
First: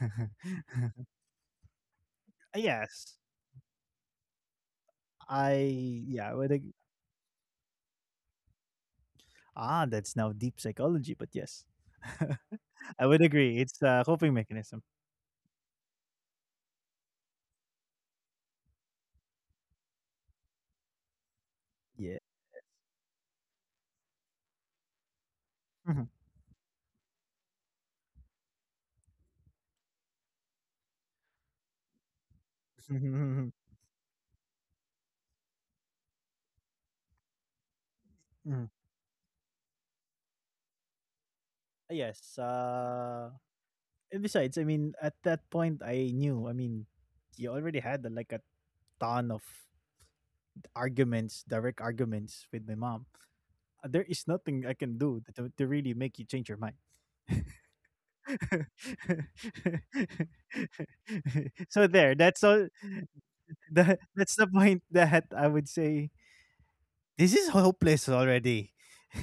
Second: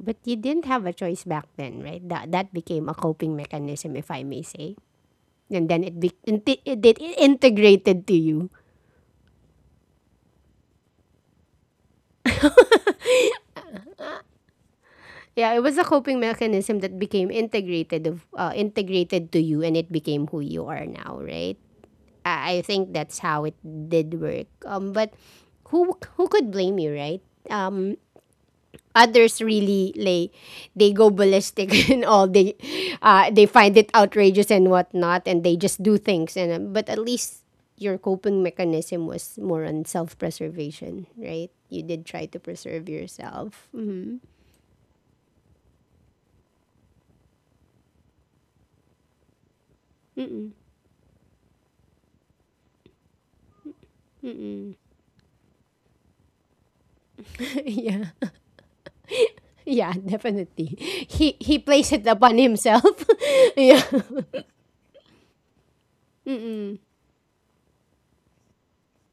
you didn't have a choice back then, right? That that became a Yes, coping mechanism, if I may say. And then it, I be- yeah, I would inte- ag- it, it integrated to you. That's now deep psychology, but yes, I would agree. It's a coping mechanism. Yeah, it was a coping mechanism that became integrated, of integrated to you, and it became who you are now, right? Yeah. I think that's how it did work. But who Mhm. who could blame you, right? Um, Others really, like, they go ballistic and all they find it outrageous and whatnot, and they just do things. And, but at least your coping Mhm. mechanism was more on self preservation, right? You did try Yes. to preserve Uh, yourself. and Mm-hmm. besides, I mean, at that point, I knew. I mean, you already had like a ton of Mm-mm. arguments, direct arguments with my mom, there is nothing I Mm-mm. can do to really make you change your mind. Yeah, yeah, definitely, he he So plays it there, that's upon all. himself. Yeah. The, that's the point that I would say. Mm-mm. This is hopeless already.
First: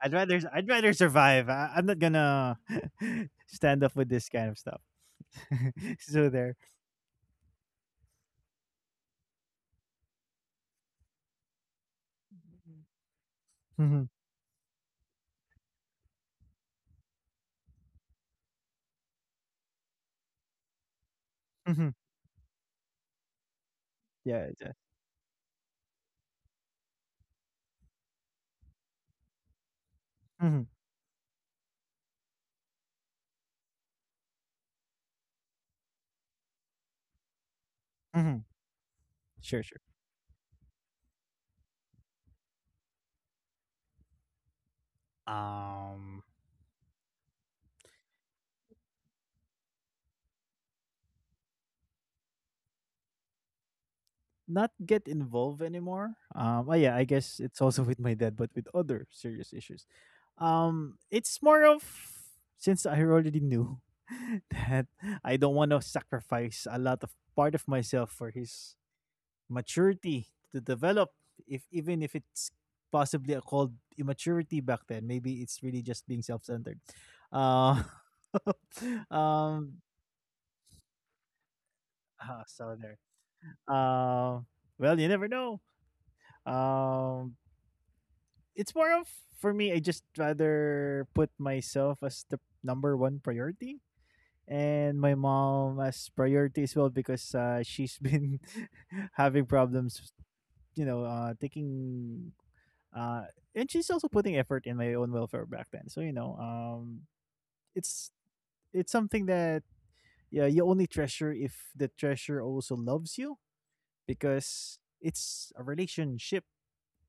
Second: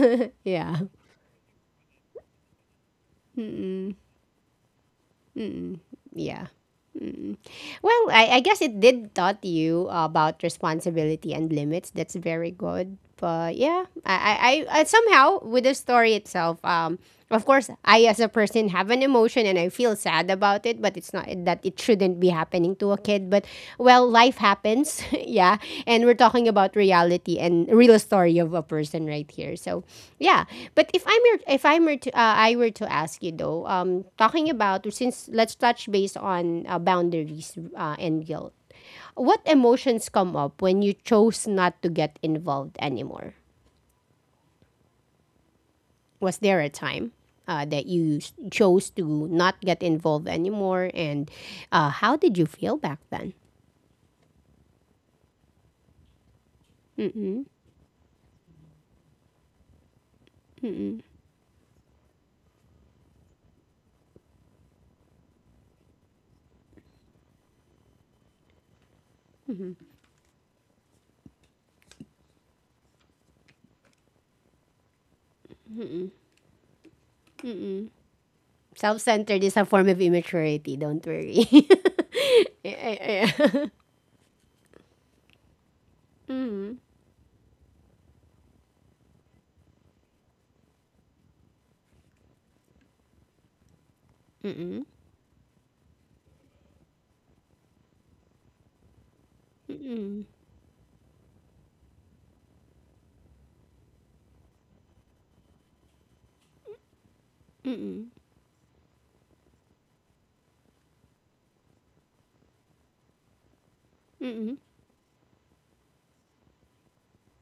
I'd rather I'd Yeah. rather survive. I'm not gonna stand Mm-mm. up with this kind of stuff. Mm-mm. So Yeah. there. Mm. Well, I guess it did taught you about responsibility and limits. That's very good. But yeah, Mm-hmm. Mm-hmm. I- Somehow, with the story itself, of course, I as a person have an emotion and I feel sad about it. But it's not that it Mm-hmm. shouldn't be happening to a kid. But, well, life Yeah, yeah. happens. Yeah, and we're talking about reality and real story of a person right here. So, yeah, Mm-hmm. but if I'm your, if I'm were to, I were to ask you though, talking about, since, let's touch base on, boundaries, and Mm-hmm. guilt. What Sure, sure. emotions come up when you chose not to get involved anymore? Um. Was there a time, that you chose to not get involved anymore, and, how did you feel back then? Not get involved anymore. Oh yeah, I Mm-mm, guess it's also with my dad, but with other serious issues. mm-mm. It's more of, since I already knew, that I don't want to sacrifice a lot of part of myself for his maturity to develop. If even if it's possibly a called immaturity back then, maybe it's really just being self-centered. Uh, Self-centered is a form of um, immaturity. Don't worry. So there. Yeah. Yeah. Um, well, you never know. Mm-mm. Um, it's more of, for me, I just rather put myself as the number one priority Mm-mm. and my mom as priority as well because she's been having Mm-mm. problems, you know, taking uh, and she's also putting effort in my own welfare back then. So you know, Mm-mm. it's it's something that, yeah, you only treasure if the treasure also loves you Mm-mm. because it's a relationship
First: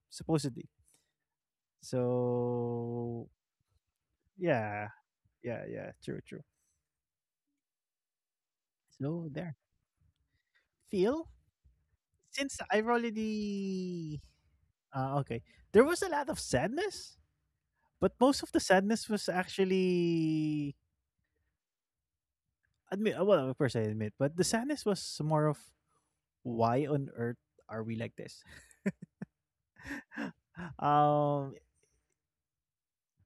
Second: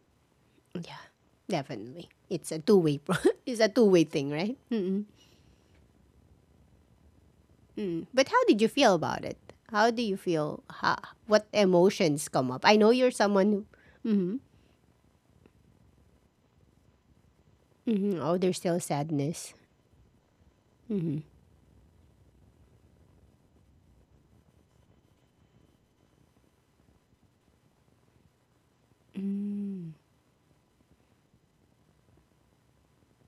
supposedly. Yeah. Definitely. It's a two-way pro- So It's a two-way thing, right? yeah. Mm-mm. Yeah, yeah. True, true. Mm. But how did you feel about So it? there. How do you feel? How, Feel, what emotions come since up? I know I've you're someone who. already Mhm. Okay. There was a lot of sadness, but Mhm. Oh, most of there's the still sadness was sadness. actually admit, well, of course I admit, but the sadness was more of, why on earth are we like this? Um.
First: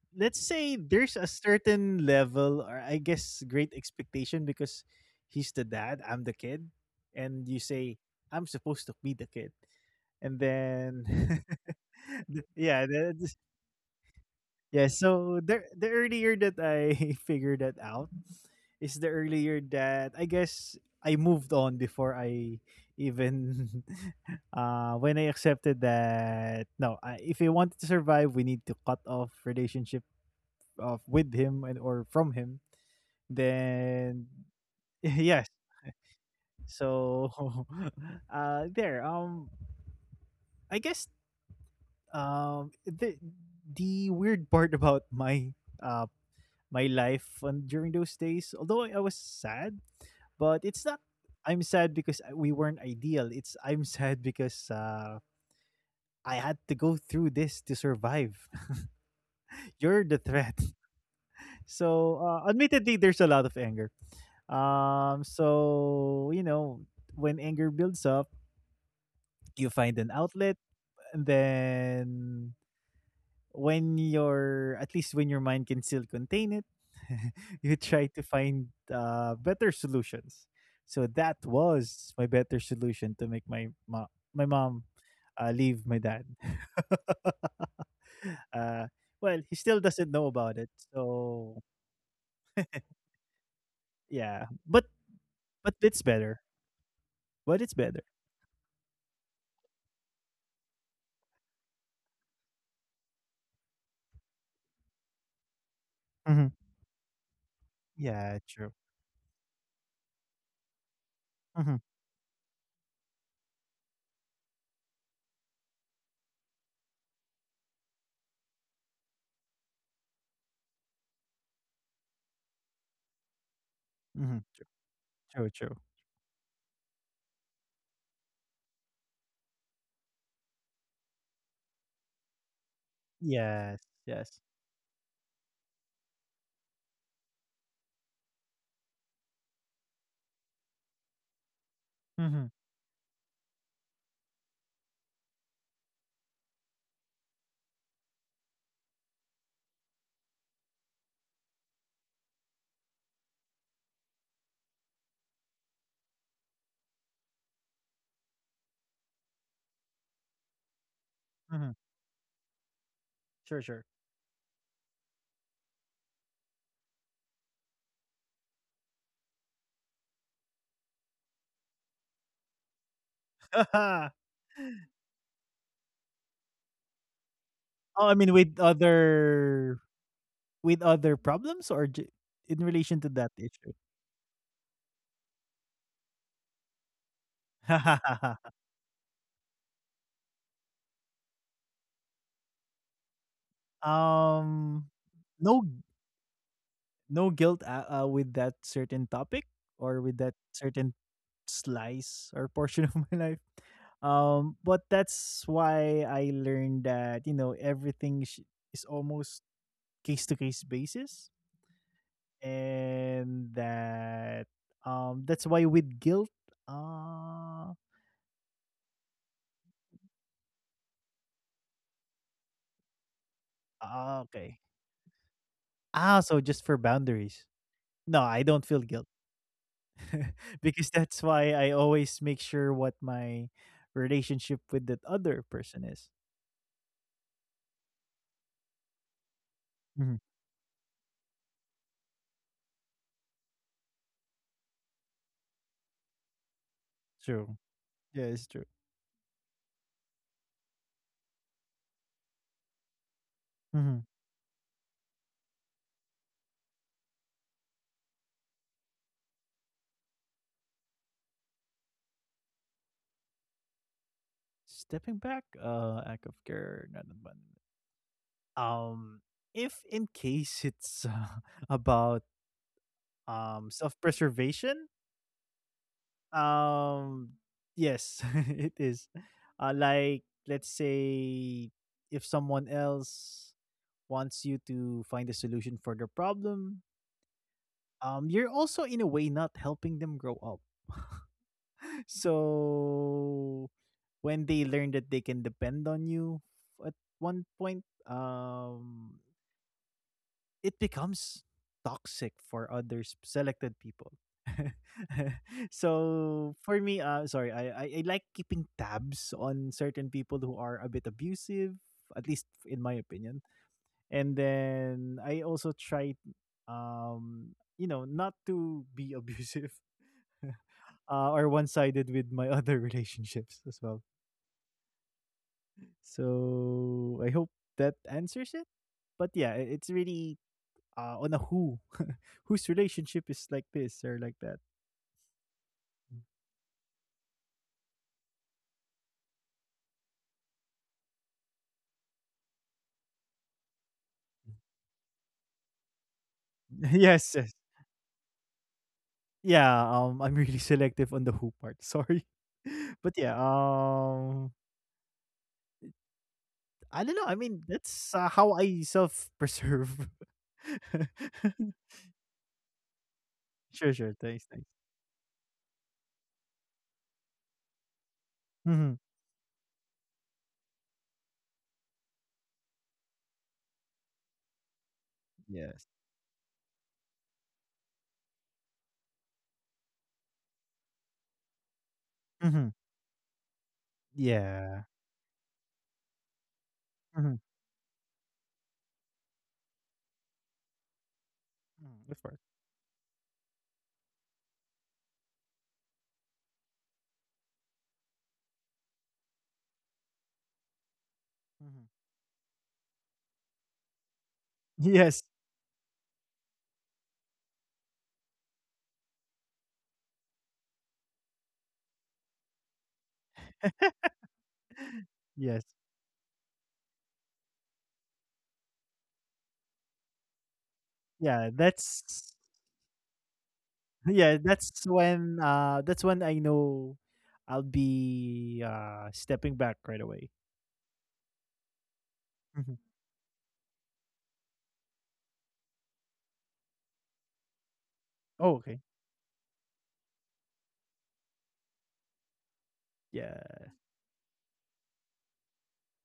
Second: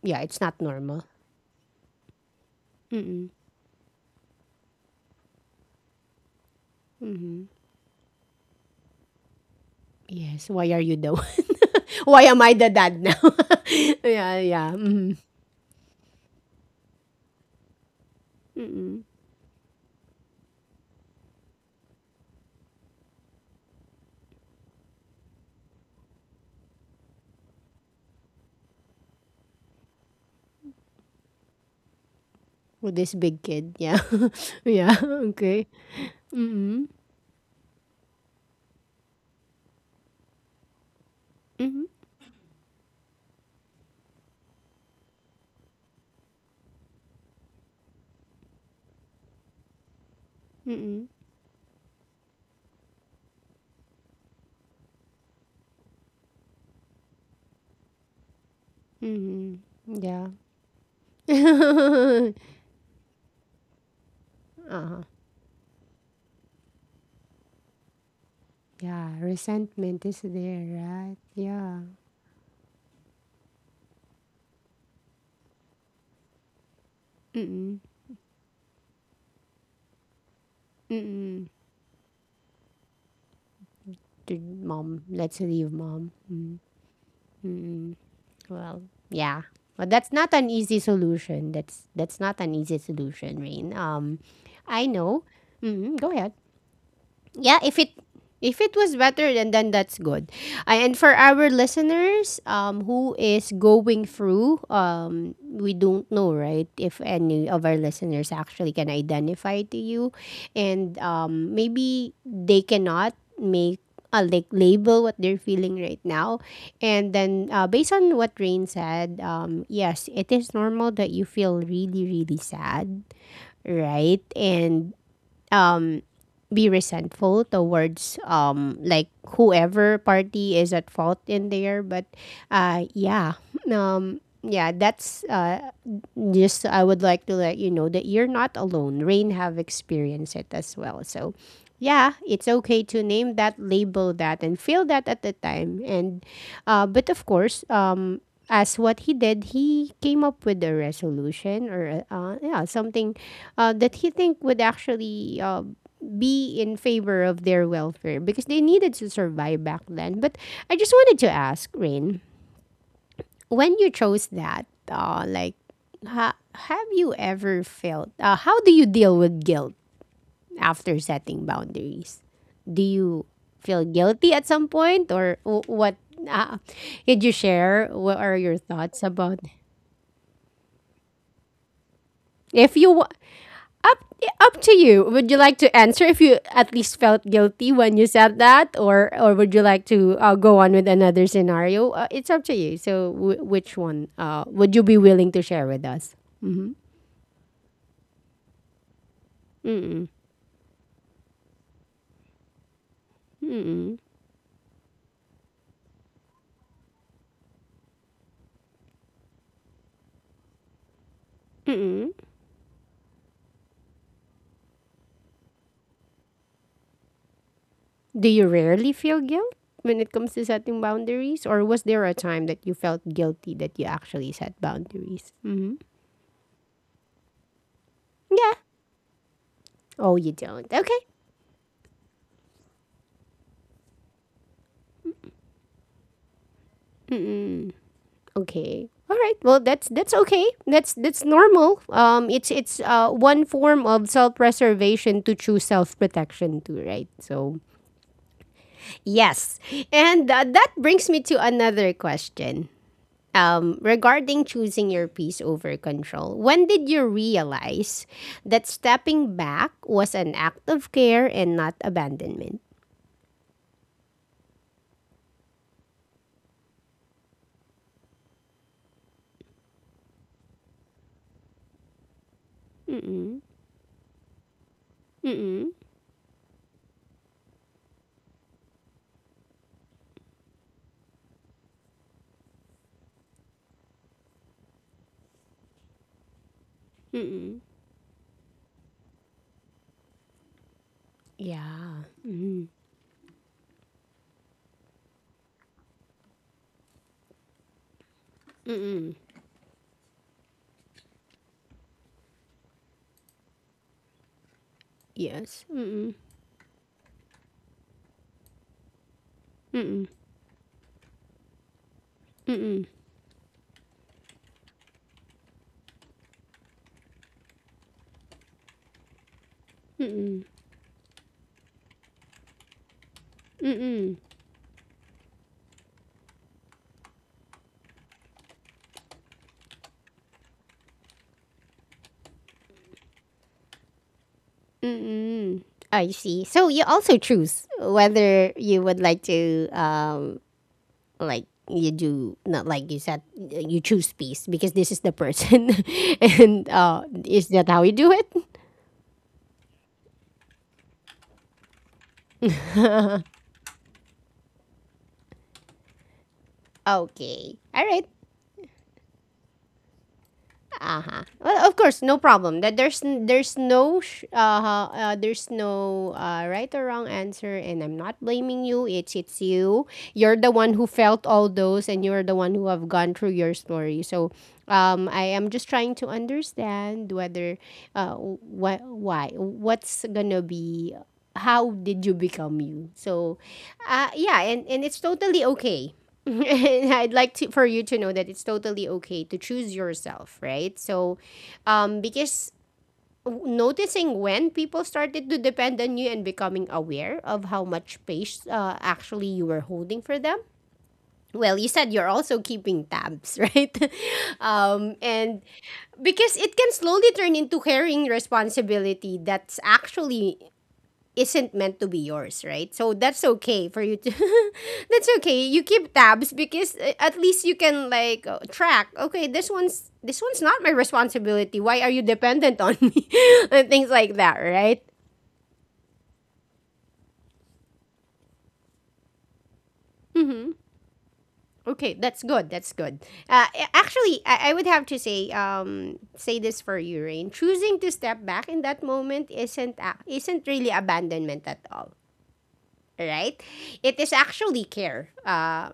Yeah, Let's it's not say normal. there's a certain level or I Mm-mm. guess great expectation because he's the dad, I'm the kid, and Mm-hmm. you say I'm supposed to be the kid, and Yes. Why are you then the? Why am th- I the yeah, dad the- now? this- Yeah, yeah. yeah. Mm-hmm. So the earlier that I figured that out is Mm-mm. the earlier that I guess I moved on before I even when I accepted that, no, I, if we wanted to survive, we need to cut off relationships with him and, or from him, With this big kid. Yeah, then yeah. yes. Okay. Mm-hmm. So there. I guess Mm-hmm. um the the weird part about my uh my life on, during those days, although I was sad, but it's not. Mm-mm. I'm sad because I- we weren't ideal. It's, I'm sad because I had to go through this to survive. Mm-mm. You're Yeah. the threat. So Uh-huh. Admittedly, there's a lot of anger. So you know, when anger builds up, Yeah. you Resentment find is an there, outlet, right? and Yeah. then when your, at least when your mind can still contain it, Mm-mm. you try to find better solutions. So Mm-mm. that was my better solution, to make my my Dude, mom mom, let's leave leave mom. my dad. Well, uh, yeah. well, he But still that's doesn't not know an about easy it. solution. So That's not an easy solution, Rain. Yeah, I know. but Mm-hmm. Go it's ahead. better. Yeah, But if it's it better. if it was better, then that's good. And for our listeners, who is going through, we don't know, right, Mhm. if any of our listeners Yeah, actually true. can identify to you, and, Mhm. maybe they cannot, make like, label what they're feeling right now, and then, based on what Rain said, yes, it is normal that you feel really, really sad, right, Mhm. True, and, true, true. um be resentful towards, like, whoever party is at fault in there, but, yeah, Yes, yes. yeah, that's, just, I would like to let you know that you're not alone. Rain have experienced it as well. So yeah, it's Mhm, okay to name that, label that, and feel that at the time. And, but of course, as what he did, he came up with a resolution, or, yeah, something, that he think would actually, be in favor of their welfare, because they needed to survive back then. But I just wanted to ask mhm. Rain, Sure, when you sure. chose that, like, have you ever felt? How do you deal with guilt after setting boundaries? Do you feel guilty at some point, or what? Uh, did you share? Oh, What I are mean, your with thoughts about? other, with other problems or ju in If you wa- relation to that issue? up up to you, would you like to answer? If you at least felt guilty when you said that, or would you like to, go on with another scenario? It's up to you. So, which one would you be Um, willing to share no, with us? Mm-hmm. no guilt, with that certain topic, or Mm, with that certain slice or portion of my life. mm, But that's why I learned that, you know, everything sh is almost case-to-case basis. mm. And that, that's why with guilt uh Do you rarely feel guilt when it comes to setting boundaries, or was there a time that you felt guilty that you ah, actually okay. set boundaries? Ah, so just for boundaries, no, I don't Yeah. feel guilt, Oh, you because don't. Okay. that's why I always make sure what my relationship with that other person is. Mm-mm. Okay. All right. Well, that's Mhm. that's okay. That's normal. It's one form of self preservation to choose self protection too, right? True. So Yeah, it's true. yes, and that brings me to another question. Mhm. Regarding choosing your peace over control, when did you realize that stepping back was an act of care and not abandonment? Stepping back, act of care, not abandonment. um if in case it's about Mm-mm. Self-preservation. Mm-mm. Um, yes, it is. Like, let's say if someone else wants you to find a solution for their problem, Mm-mm. You're also in a way not helping them grow up. Yeah. So Mm-mm. when they learn that they can depend on you at 1 point, Mm-mm. it becomes toxic for other selected people. Yes. Mm-mm. So for me, sorry, I like keeping tabs on certain Mm-mm. people who are a bit abusive, at least in my Mm-mm. opinion. And then I also try, you know, not to be abusive. Mm-mm. Or one-sided with my other relationships as well. Mm-mm. So I hope that answers it. But yeah, it's really on a who whose relationship is like this or like that. I see. So you also choose whether you would like to, like you do not like you said, you choose peace because this is the person, Mm. and Yes, yes. is that how you do it? Yeah, I'm really selective on the who part. Sorry. But yeah, I don't know. I mean, Okay. that's All right. how I self preserve. Uh-huh. Well, of course, no problem. That There's Sure, sure. Thanks, thanks. There's no right or wrong answer, and I'm not blaming Mhm. you. It's you. You're the one who felt all those, and you're the one who have gone through your story. So, um, I am Yes. just trying to understand whether uh what's going to be, how did you Mhm. become you? So, yeah, Yeah. and it's totally okay. And Mhm. I'd like to, for you to know that it's totally okay to choose yourself, right? So, Mhm, of course. because noticing when people started to depend on you and becoming aware of how much space actually you were holding for them. Mhm. Well, you said you're also keeping tabs, right? Yes, Um, and because it can slowly turn into carrying responsibility that's actually isn't meant to be yours, right? So that's okay for you to That's yes. okay. You keep tabs because at least you can like track, okay, this one's not my Yeah, responsibility. Why are that's you dependent on me? And things yeah, like that, right? That's when I know I'll be stepping back right away. Mhm. Okay, that's Mhm. good. That's good. Actually, I would have to say say this for you, Rain. Choosing to Oh, step okay. back in that moment isn't really abandonment at all, Yeah, right? It is actually care.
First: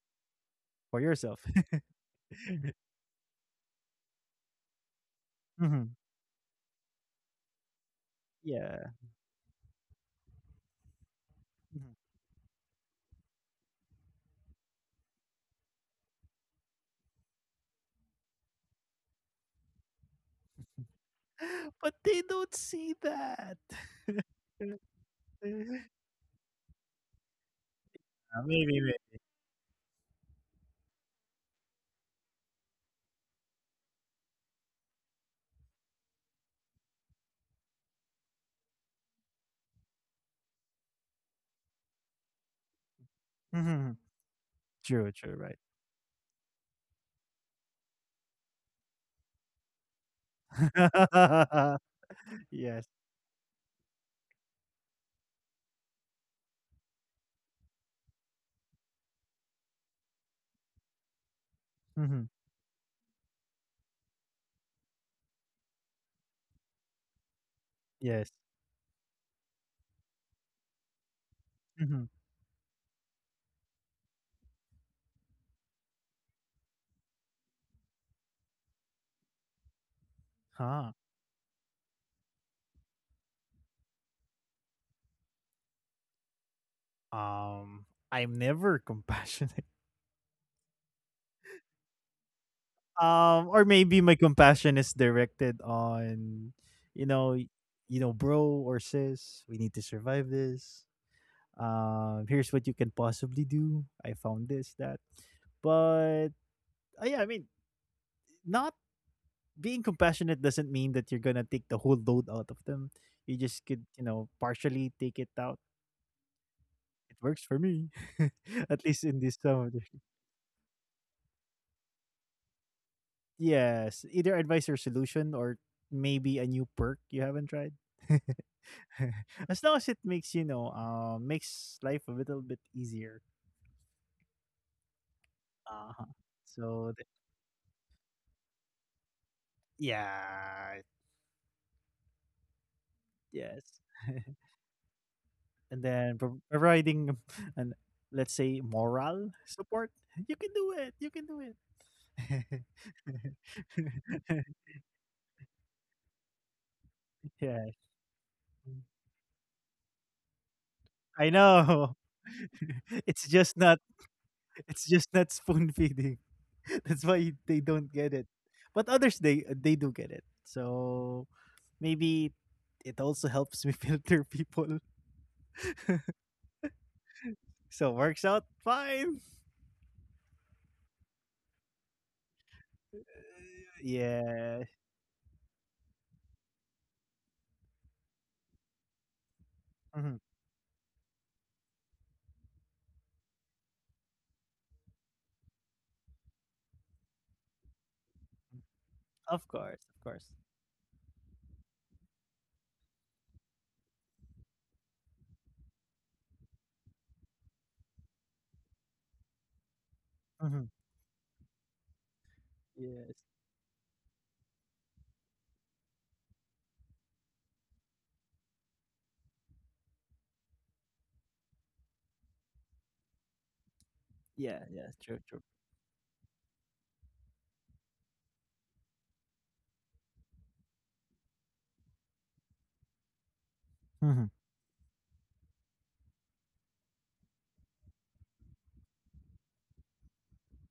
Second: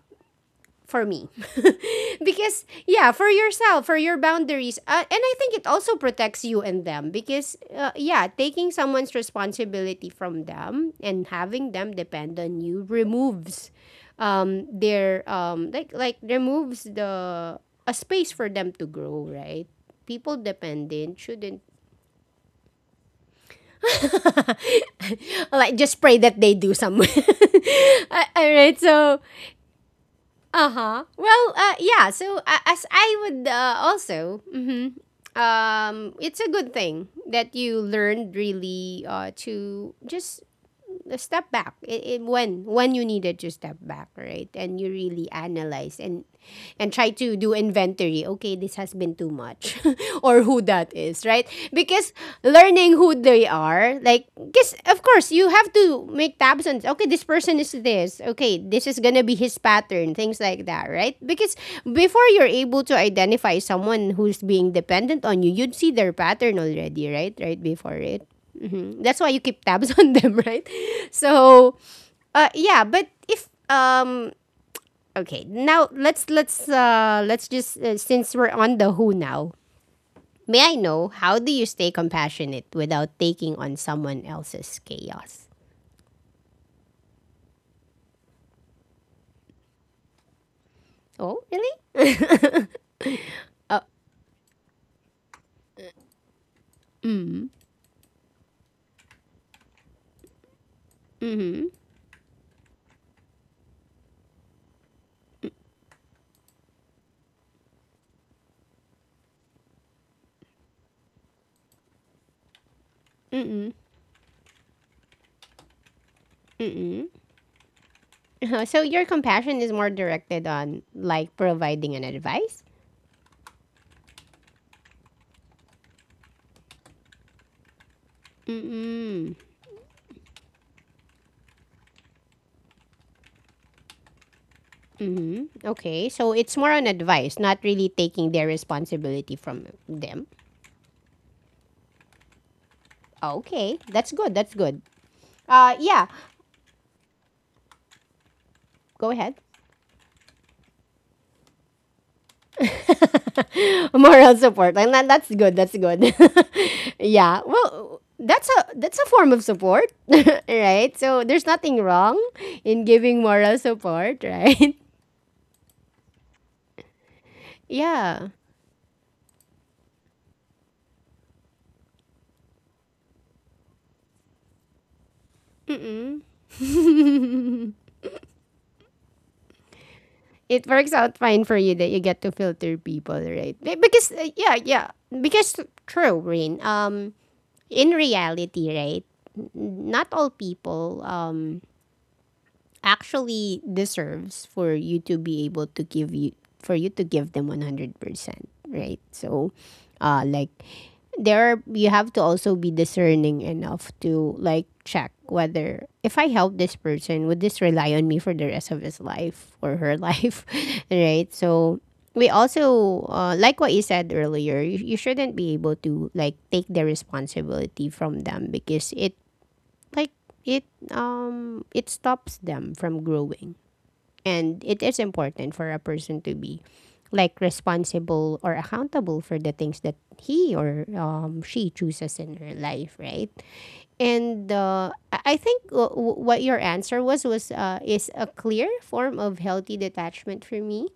for For me. yourself. Because yeah, for yourself, for your boundaries. And I think it Mhm. also protects you and them because yeah, taking Yeah. someone's responsibility from them and having them Mhm. depend on you removes their like removes the a space for them to grow, right? People dependent shouldn't But they don't see that. Uh, like just pray that they do somewhere. All right, Maybe, maybe. so uh huh. Well, yeah. So as I would also, it's a good thing that you learned really to just step back when you needed to step Mhm. back, right, and you True, really true, right. analyze and try to do inventory. Okay, this has been too much or who that is, right? Because Yes. learning who they are, like because of course you have to make tabs on, okay, this person is this, okay, this is gonna be his pattern, things like that, right? Because before Mhm. you're able to identify someone who's being dependent on you, you'd see their pattern already, right, right before it. Yes. Mhm. That's why you keep tabs on them, right? So, Mhm. Yeah. But if okay, now let's just since we're on the who now, may I Huh. know how do you stay compassionate without taking on someone else's chaos? Um I'm never compassionate. Oh, really? Or Oh, maybe my compassion is directed on, you know, you know, bro or sis, we need to survive this. mm-hmm. Here's what you can possibly do, I found this that, but yeah, I mean, not being compassionate doesn't mean that you're gonna take the whole load out of them. You just Mm-mm, could, you know, partially take it out. mm-mm. It works for me Uh-huh. So at your least in this compassion time is of the- more directed on like providing an advice. yes, either advice or solution, or maybe a new perk you haven't tried. As long as it makes, you know, makes life a little bit easier. Mhm. Okay. Uh-huh. So it's more on So advice, not really taking their responsibility from them. yeah. Okay. Yes. That's good. That's good. And Yeah. then providing an, let's say, Go ahead. moral support. You can do it, you can do it. Moral support. Like that, that's good. That's good. Yeah. Yeah, Well, that's a form of support, right? So there's I nothing know. wrong in giving It's moral just not. support, right? It's just not spoon feeding. That's why they don't Yeah. get it. But others, they do get it. So maybe it also helps me filter people. So works out fine. It works out fine for you that you get to filter people, right? Because yeah, Yeah. yeah. Because true, Rain. Um, in reality, right, not all Hmm. people actually deserves for you to be able to give you for you to give them 100%, right? So Of course, of like course. there are, you have to also be discerning enough to like check whether if I help this person would this rely on me for the rest of his life or her life, Hmm. right? So we also Yes. like what you said earlier, you shouldn't be able to like take the responsibility from them because it like it it stops them from growing, and it Yeah, is yeah, true, important true. for a person to be like responsible or accountable for the things that he or she chooses in her life, right? Hmm. And I think what your answer was is a clear form of healthy detachment for me,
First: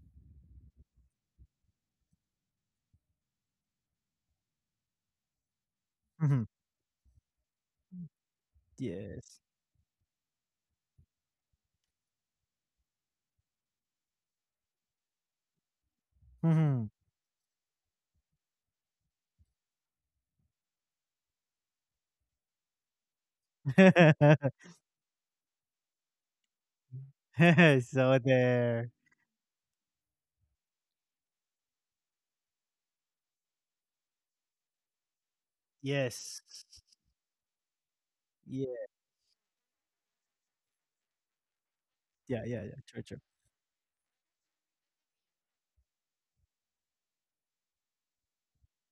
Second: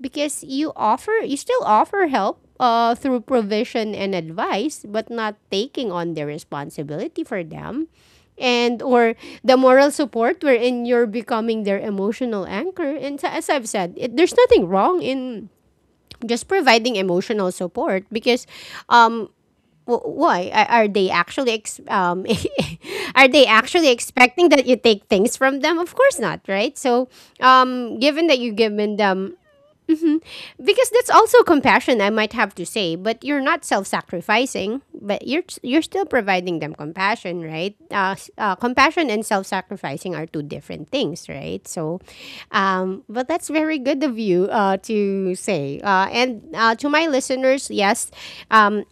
because you offer you still offer help through provision and advice, but not taking on the Hmm. responsibility for them, and or Yes. the moral support wherein you're becoming their emotional anchor and as I've said it, there's nothing wrong in just Hmm. providing emotional support, because um, wh- why are they actually ex- are they actually expecting that you take things from them? Of course not, right? So um, So given that you've there. given them, because that's also compassion, I might have to say, but you're not self-sacrificing, but you're still Yes. providing them compassion, right? Yeah. Compassion and self-sacrificing are two different things, right? So Yeah, yeah, yeah. True, true. but that's very good of you to say and to my listeners yes, um,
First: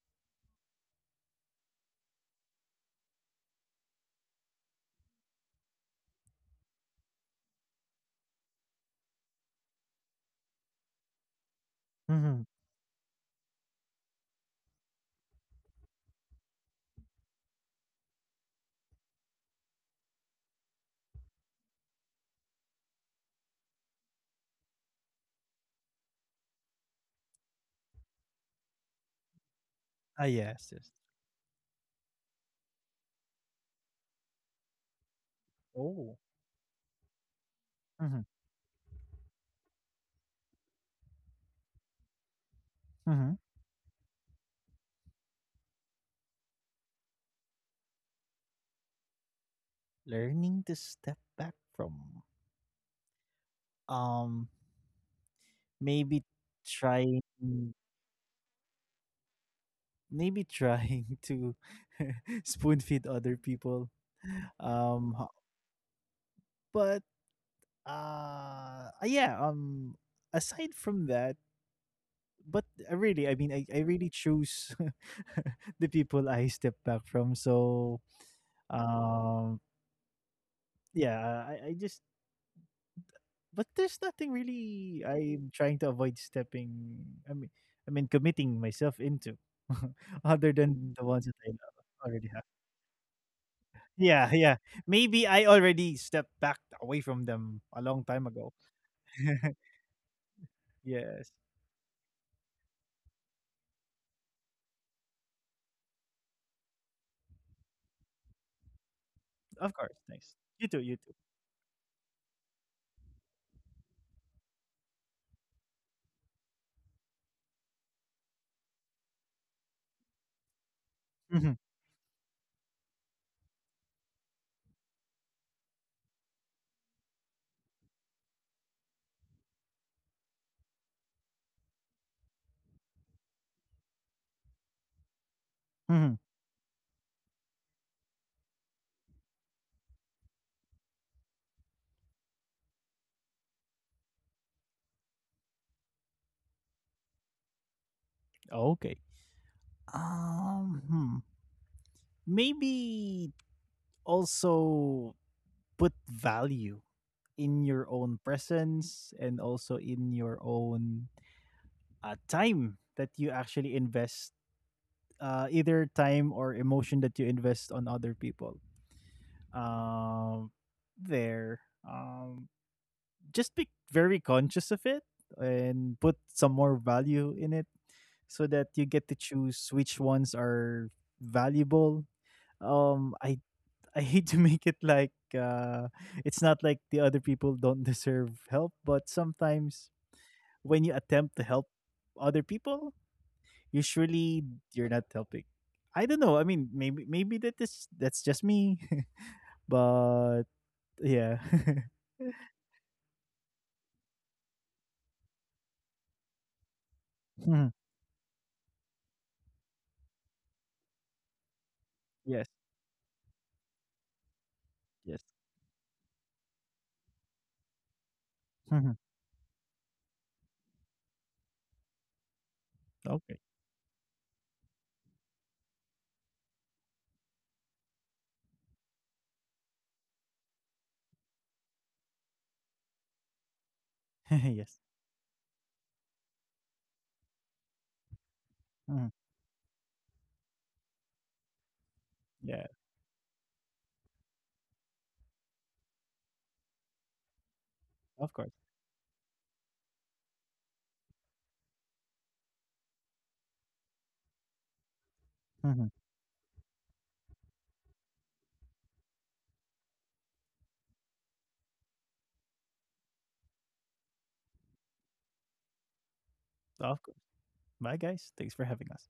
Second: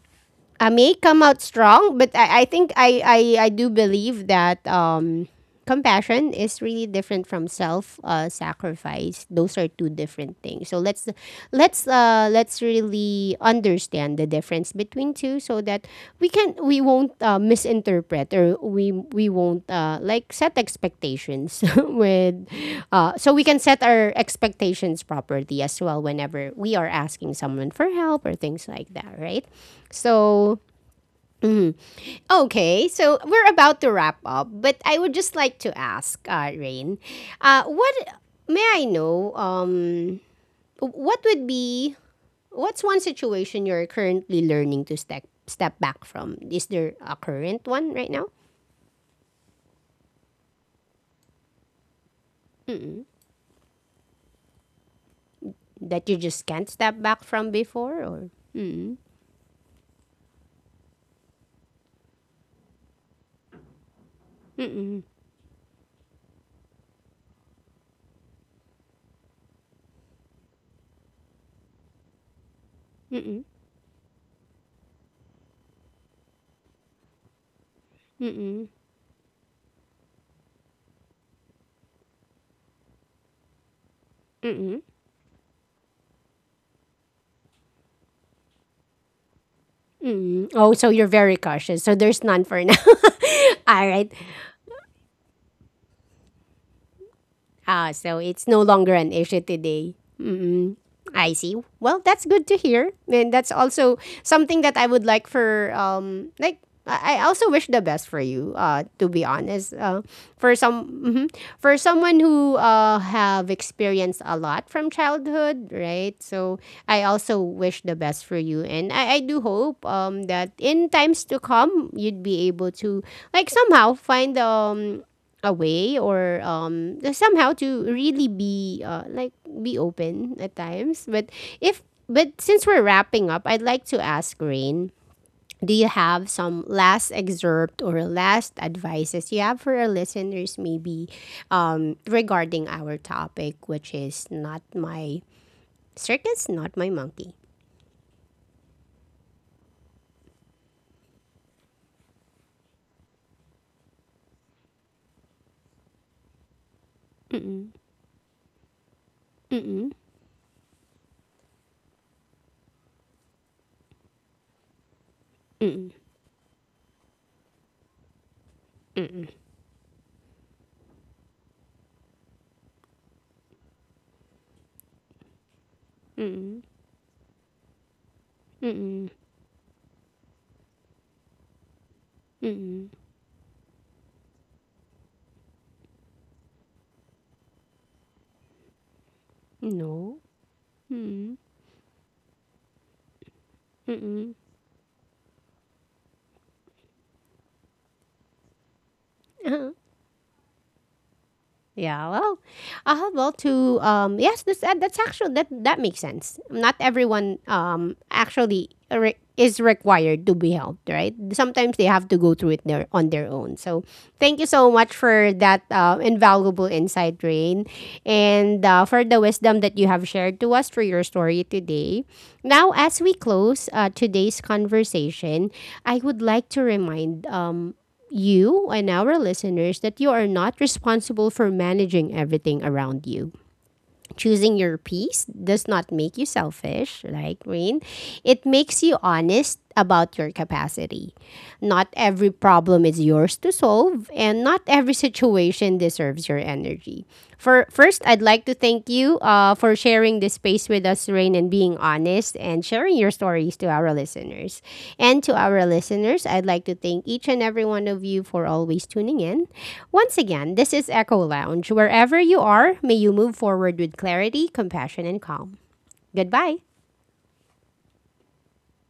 I may come out strong, but I think I do believe that compassion is really different from self sacrifice. Those are two different things. So let's Hmm. let's really understand the difference between two, so so that we can we won't misinterpret or we won't like set expectations with so we can set our expectations properly as well whenever we are asking someone for help or things like that, right? Ah, So yes, yes. okay, so we're about to wrap up, but I would just like to Oh. ask Rain, what Hmm. may I know um, what would be, what's one Hmm. situation you're currently learning to step back from? Is there a current one right now? Learning to step back from, Mm-mm. um That you maybe just can't step trying back from before or mm-mm. maybe trying to spoon feed other people. Mm-mm. Ho- but Yeah, aside from that, but really, I Mm-mm. mean, I really choose the people I step back from, so Mm-mm. um yeah, I just. But there's nothing Mm-mm. really I'm trying to avoid stepping. I mean, I mean, committing myself into, Mm-mm. other Oh, so than the you're ones that very I cautious. So there's already have. none for now. All right. Yeah, yeah. Maybe I already stepped back away from them a Ah, long so time it's ago. no longer an issue today. Mm. Yes, I see. Well, that's good to hear. And that's also something that I would like for um, like I also wish the best for you. To be of honest, course. Nice. for You too, some you too. mhm, for someone who uh, have experienced a lot from childhood, right? So I also wish the best for you, and I do hope um, that in times to Hmm. come you'd be able to like somehow find um, away or um, somehow to really be like be open at times, but if but since we're wrapping up, I'd like to ask Rain, do you Hmm. have some last excerpt or last advices you have for our listeners, maybe um, regarding our topic, which is not my circus not my monkey? Okay. Um, hmm. Maybe also put value in Mm-mm, your own presence and also mm-mm, in your own time that you actually invest, mm-mm, either time or emotion that you invest on other people. mm-mm, Um, there, um, just be very conscious of it and put mm-mm, some more value in it, so that you mm-mm, get to choose which ones are valuable. mm-mm. Um, I I hate to make it like it's not like the other people don't deserve help, but sometimes No. when you attempt to Mm-mm, help other people, usually mm-mm. you're not helping. I don't know. I mean, maybe that is, that's just me, but yeah. Yeah, well, to yes, this that's actually that that makes sense. Not everyone Mhm. um, actually is required to be helped, right? Sometimes they have to Yes. go through it their, on their own. So, thank you so much Yes. for that invaluable insight, Rain, and Mhm. For the wisdom that you have shared to us for your story today. Now, as we Okay. close today's conversation, I would like to remind um, you and our listeners that you are not responsible for managing everything around you. Choosing Yes. your peace does not make you selfish, like Rain? It makes Mhm. you honest about your capacity. Not every Yeah. problem is yours to solve, and not every situation deserves your energy. For first, Of I'd course. like to thank you for sharing this space with us, Rain, and being honest and sharing your stories to our listeners. And to our Mhm. listeners, I'd like to thank each and every one of you for always tuning in. Once again, this is Echo Lounge. Wherever you are, may you move forward with clarity, compassion, and calm. Goodbye. Of course. Bye, guys. Thanks for having us.